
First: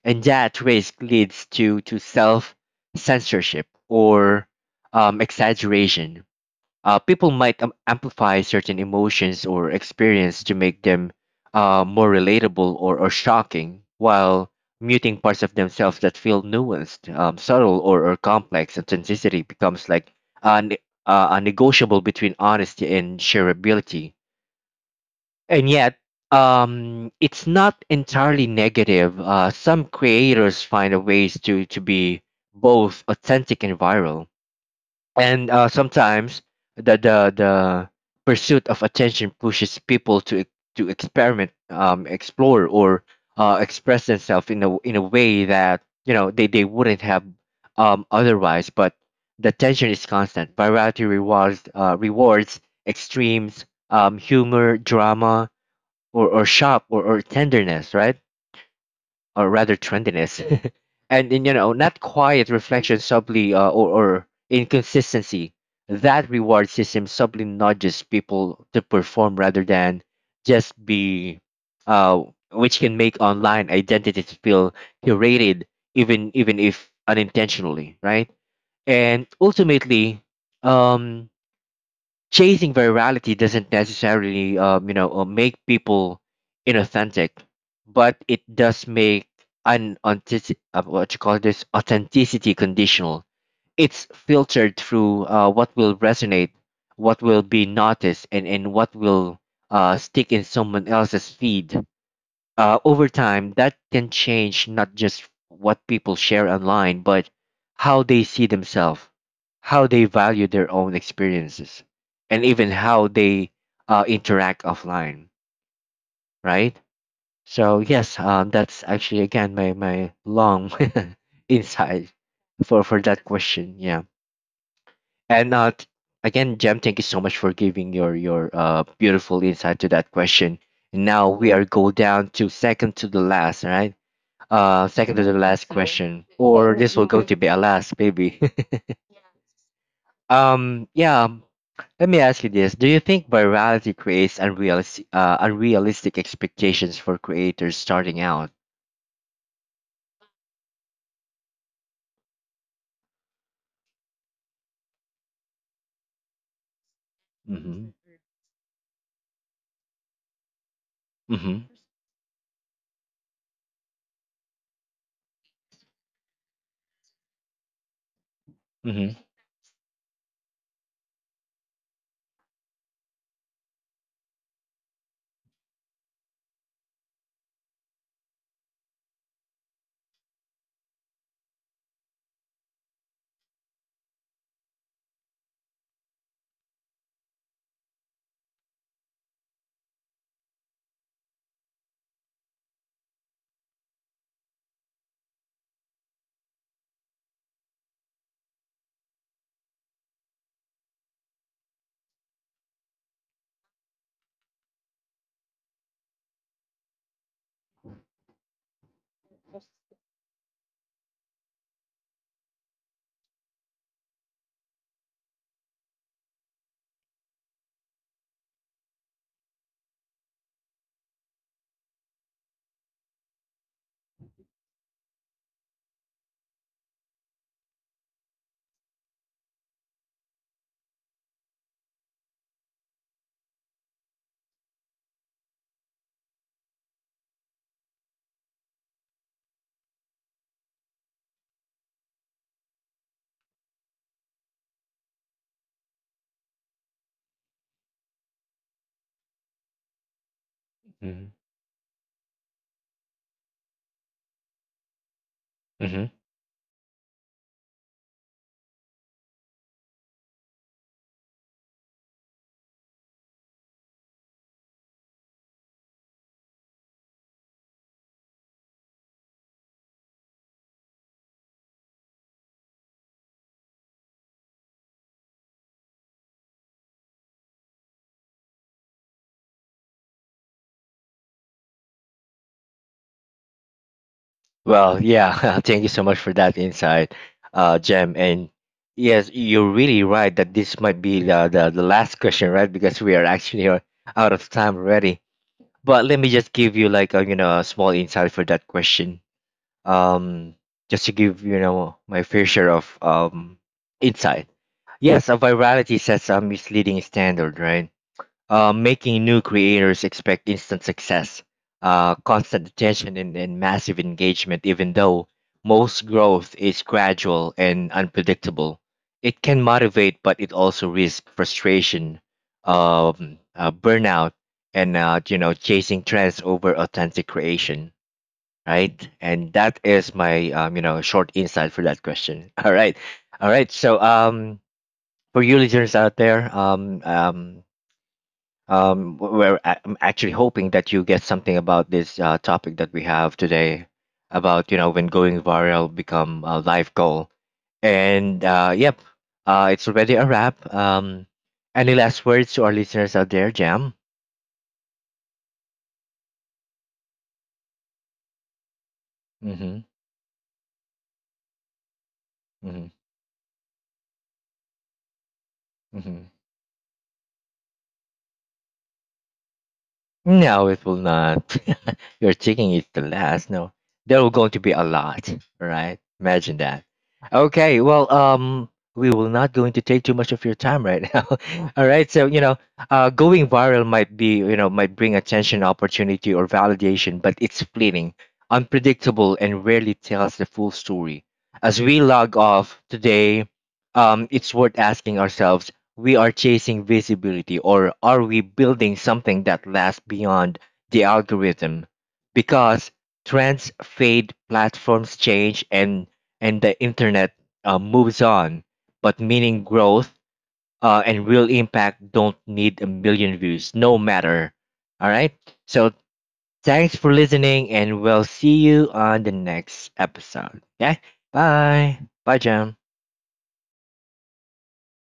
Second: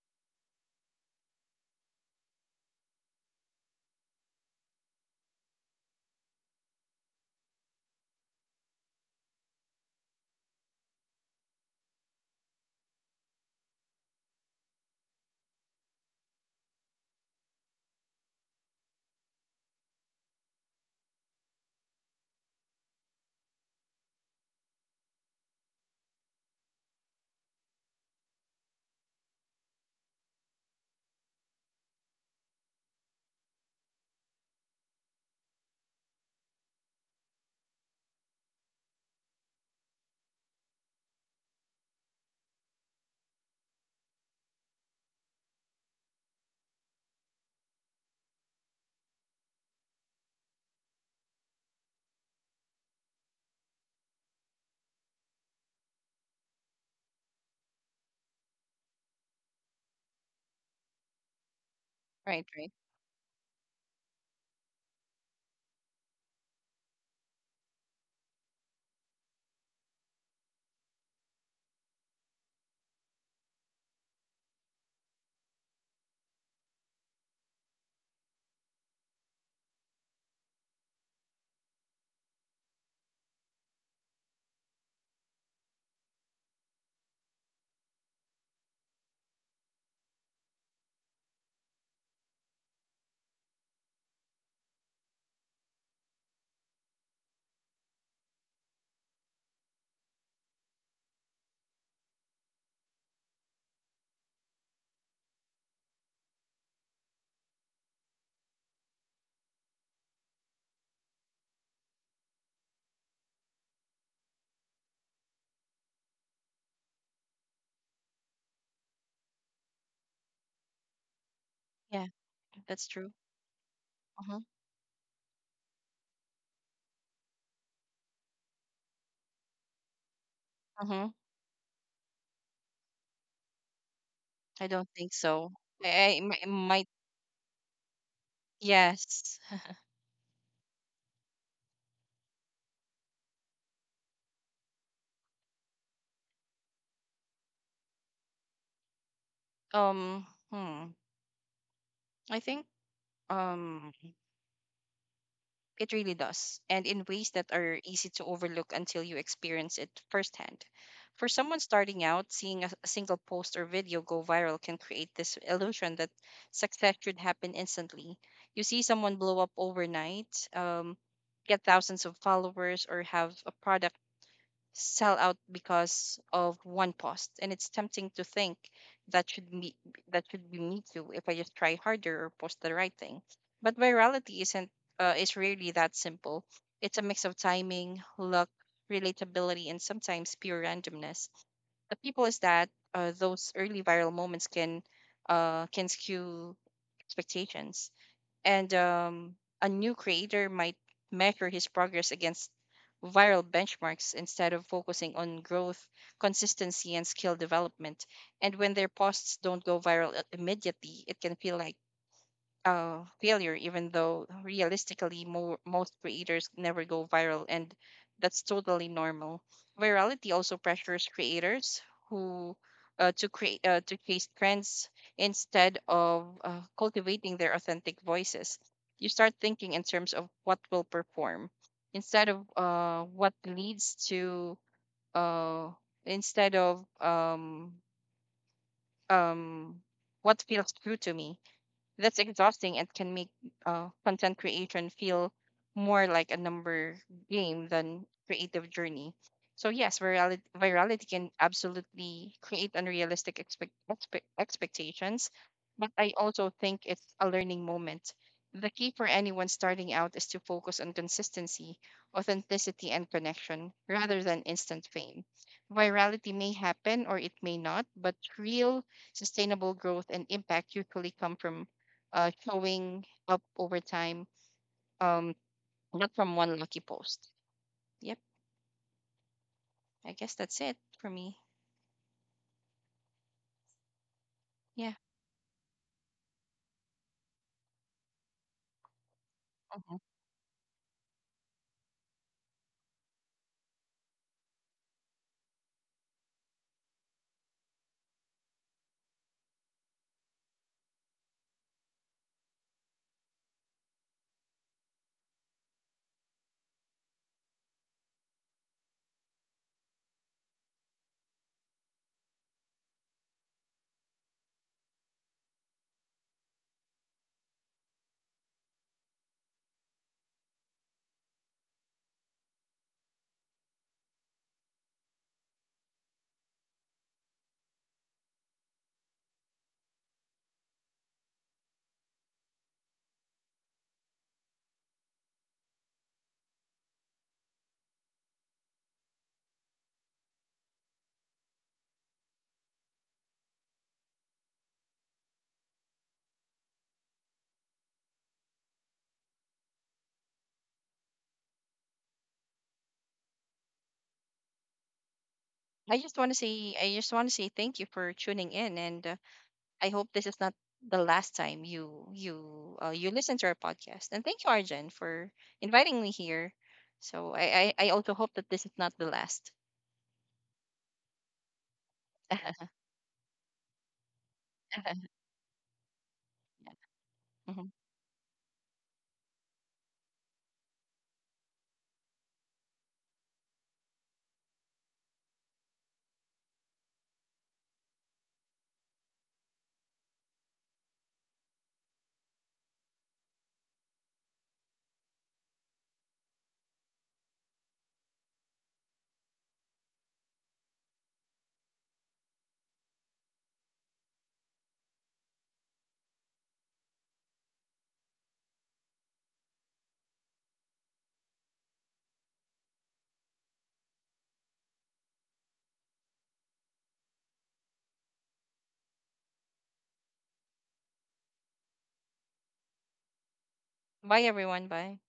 Speaker 1: And that risk leads to to self censorship or um exaggeration. Uh, people might am- amplify certain emotions or experience to make them uh, more relatable or, or shocking, while muting parts of themselves that feel nuanced, um, subtle, or, or complex. Authenticity becomes like a, ne- uh, a negotiable between honesty and shareability. And yet, um, it's not entirely negative. Uh, some creators find a ways to, to be both authentic and viral, and uh, sometimes the, the the pursuit of attention pushes people to e- to experiment, um explore, or uh, express themselves in a in a way that you know they, they wouldn't have um otherwise. But the tension is constant, variety rewards uh, rewards extremes, um humor, drama, or, or shop or, or tenderness, right? Or rather trendiness, and in you know not
Speaker 2: right,
Speaker 1: quiet
Speaker 2: right.
Speaker 1: reflection subtly uh, or, or inconsistency. That reward system subtly nudges people to perform rather than just be, uh, which can make online identities feel curated, even even if unintentionally, right? And ultimately, um, chasing virality doesn't necessarily um, you know uh, make people inauthentic, but it does make an authentic- uh, what you call this authenticity conditional. It's filtered through uh, what will resonate, what will be noticed, and, and what will uh, stick in someone else's feed. Uh, over time, that can change not just what people share online, but how they see themselves, how they value their own experiences, and even how they uh, interact offline, right? So, yes, um, that's actually, again, my, my long
Speaker 2: Yeah,
Speaker 1: insight for,
Speaker 2: that's
Speaker 1: for
Speaker 2: true.
Speaker 1: that question. Yeah.
Speaker 2: Uh-huh.
Speaker 1: And uh, t- again, Jem, thank you so much for giving your, your uh, beautiful insight to that question. And
Speaker 2: Uh-huh.
Speaker 1: now we are go down to second to the last, all right?
Speaker 2: I
Speaker 1: Uh,
Speaker 2: don't think
Speaker 1: second to the
Speaker 2: so.
Speaker 1: last
Speaker 2: I, I
Speaker 1: question,
Speaker 2: might,
Speaker 1: or
Speaker 2: might,
Speaker 1: this will go to be a last, maybe.
Speaker 2: yes.
Speaker 1: Um, yeah. Let me ask you this: Do you think virality creates unrealistic, uh, unrealistic expectations for creators starting out?
Speaker 2: Um, hmm. I think, um, it really does, and in ways that are
Speaker 1: Hmm.
Speaker 2: easy to overlook until you experience it firsthand. For someone
Speaker 1: Hmm.
Speaker 2: starting out, seeing a, a single post or video go viral can create this illusion that success should happen instantly. You see someone
Speaker 1: Hmm.
Speaker 2: blow up overnight, um, get thousands of followers, or have a product sell out because of one post, and it's tempting to think that should me that should be me too if I just try harder or post the right thing. But virality isn't uh, is really that simple. It's a mix of timing, luck, relatability, and sometimes pure randomness. The people is that uh, those early viral moments can uh, can skew expectations. And um, a new creator might measure his progress against viral benchmarks instead of focusing on growth, consistency, and skill development. And when their posts don't go viral i- immediately, it can feel like uh, failure, even though realistically, mo- most creators never go viral, and that's totally normal. Virality also pressures creators who uh, to create uh, to chase trends instead of uh, cultivating their authentic voices. You start thinking in terms of what will perform instead of uh, what leads to uh, instead of um, um, what feels true to me. That's exhausting and can make uh, content creation feel more like a number game than creative journey. So yes, virality, virality can
Speaker 1: Hmm.
Speaker 2: absolutely create unrealistic expect, expe- expectations, but
Speaker 1: Hmm.
Speaker 2: I also think it's a learning moment. The key for anyone starting out is to focus on consistency, authenticity, and connection rather than instant fame. Virality may happen or it may not, but real sustainable growth and impact usually come from uh, showing up over time, um, not from one lucky post. Yep, I guess that's it for me. Yeah.
Speaker 1: Well, yeah. Thank you so much for that insight, uh, Jem. And yes, you're
Speaker 2: Mhm.
Speaker 1: really right that this might be the, the, the last question, right? Because we are actually uh, out of time already. But let me just give you like a you know a small insight for that question. Um, just to give you know my fair share of um insight. Yes, a virality sets a misleading standard, right? Uh, making new creators expect instant success, uh, constant attention, and, and massive engagement, even though most growth is gradual and unpredictable. It can motivate, but it also risks frustration, um, uh, burnout, and uh, you know chasing trends over authentic creation. Right, and that is my um, you know short insight for that question. All right, all right. So um, for you listeners out there, um, um, um, w- we're a- I'm actually hoping that you get something about this uh, topic that we have today about you know when going viral become a life goal. And uh, yep, uh, it's already a wrap. Um, any last words to our listeners out there, Jam?
Speaker 2: I just want to say, I just want to say thank you for tuning in, and uh,
Speaker 1: Mm-hmm,
Speaker 2: I hope this is not the last time you you
Speaker 1: mm-hmm,
Speaker 2: uh, you listen to our podcast. And thank you, Arjen, for inviting me
Speaker 1: mm-hmm.
Speaker 2: here. So I I, I also hope that this is not the last.
Speaker 1: No, it will not. Your chicken is the last. No, there will going to be a lot. All right, imagine that.
Speaker 2: Mhm.
Speaker 1: Okay, well, um, we will not going to take too much of your time right now. All right, so you know, uh, going viral might be you know might bring attention, opportunity, or validation, but it's fleeting, unpredictable, and rarely tells the full story. As we log off today, um, it's worth asking ourselves, we are chasing visibility, or are we building something that lasts beyond the algorithm? Because trends fade, platforms change, and and the internet uh, moves on. But meaning, growth, uh, and real impact don't need a million views, no matter. All right. So thanks for listening, and we'll see you on the next episode. Okay. Bye. Bye, Jam.
Speaker 2: Bye, everyone. Bye.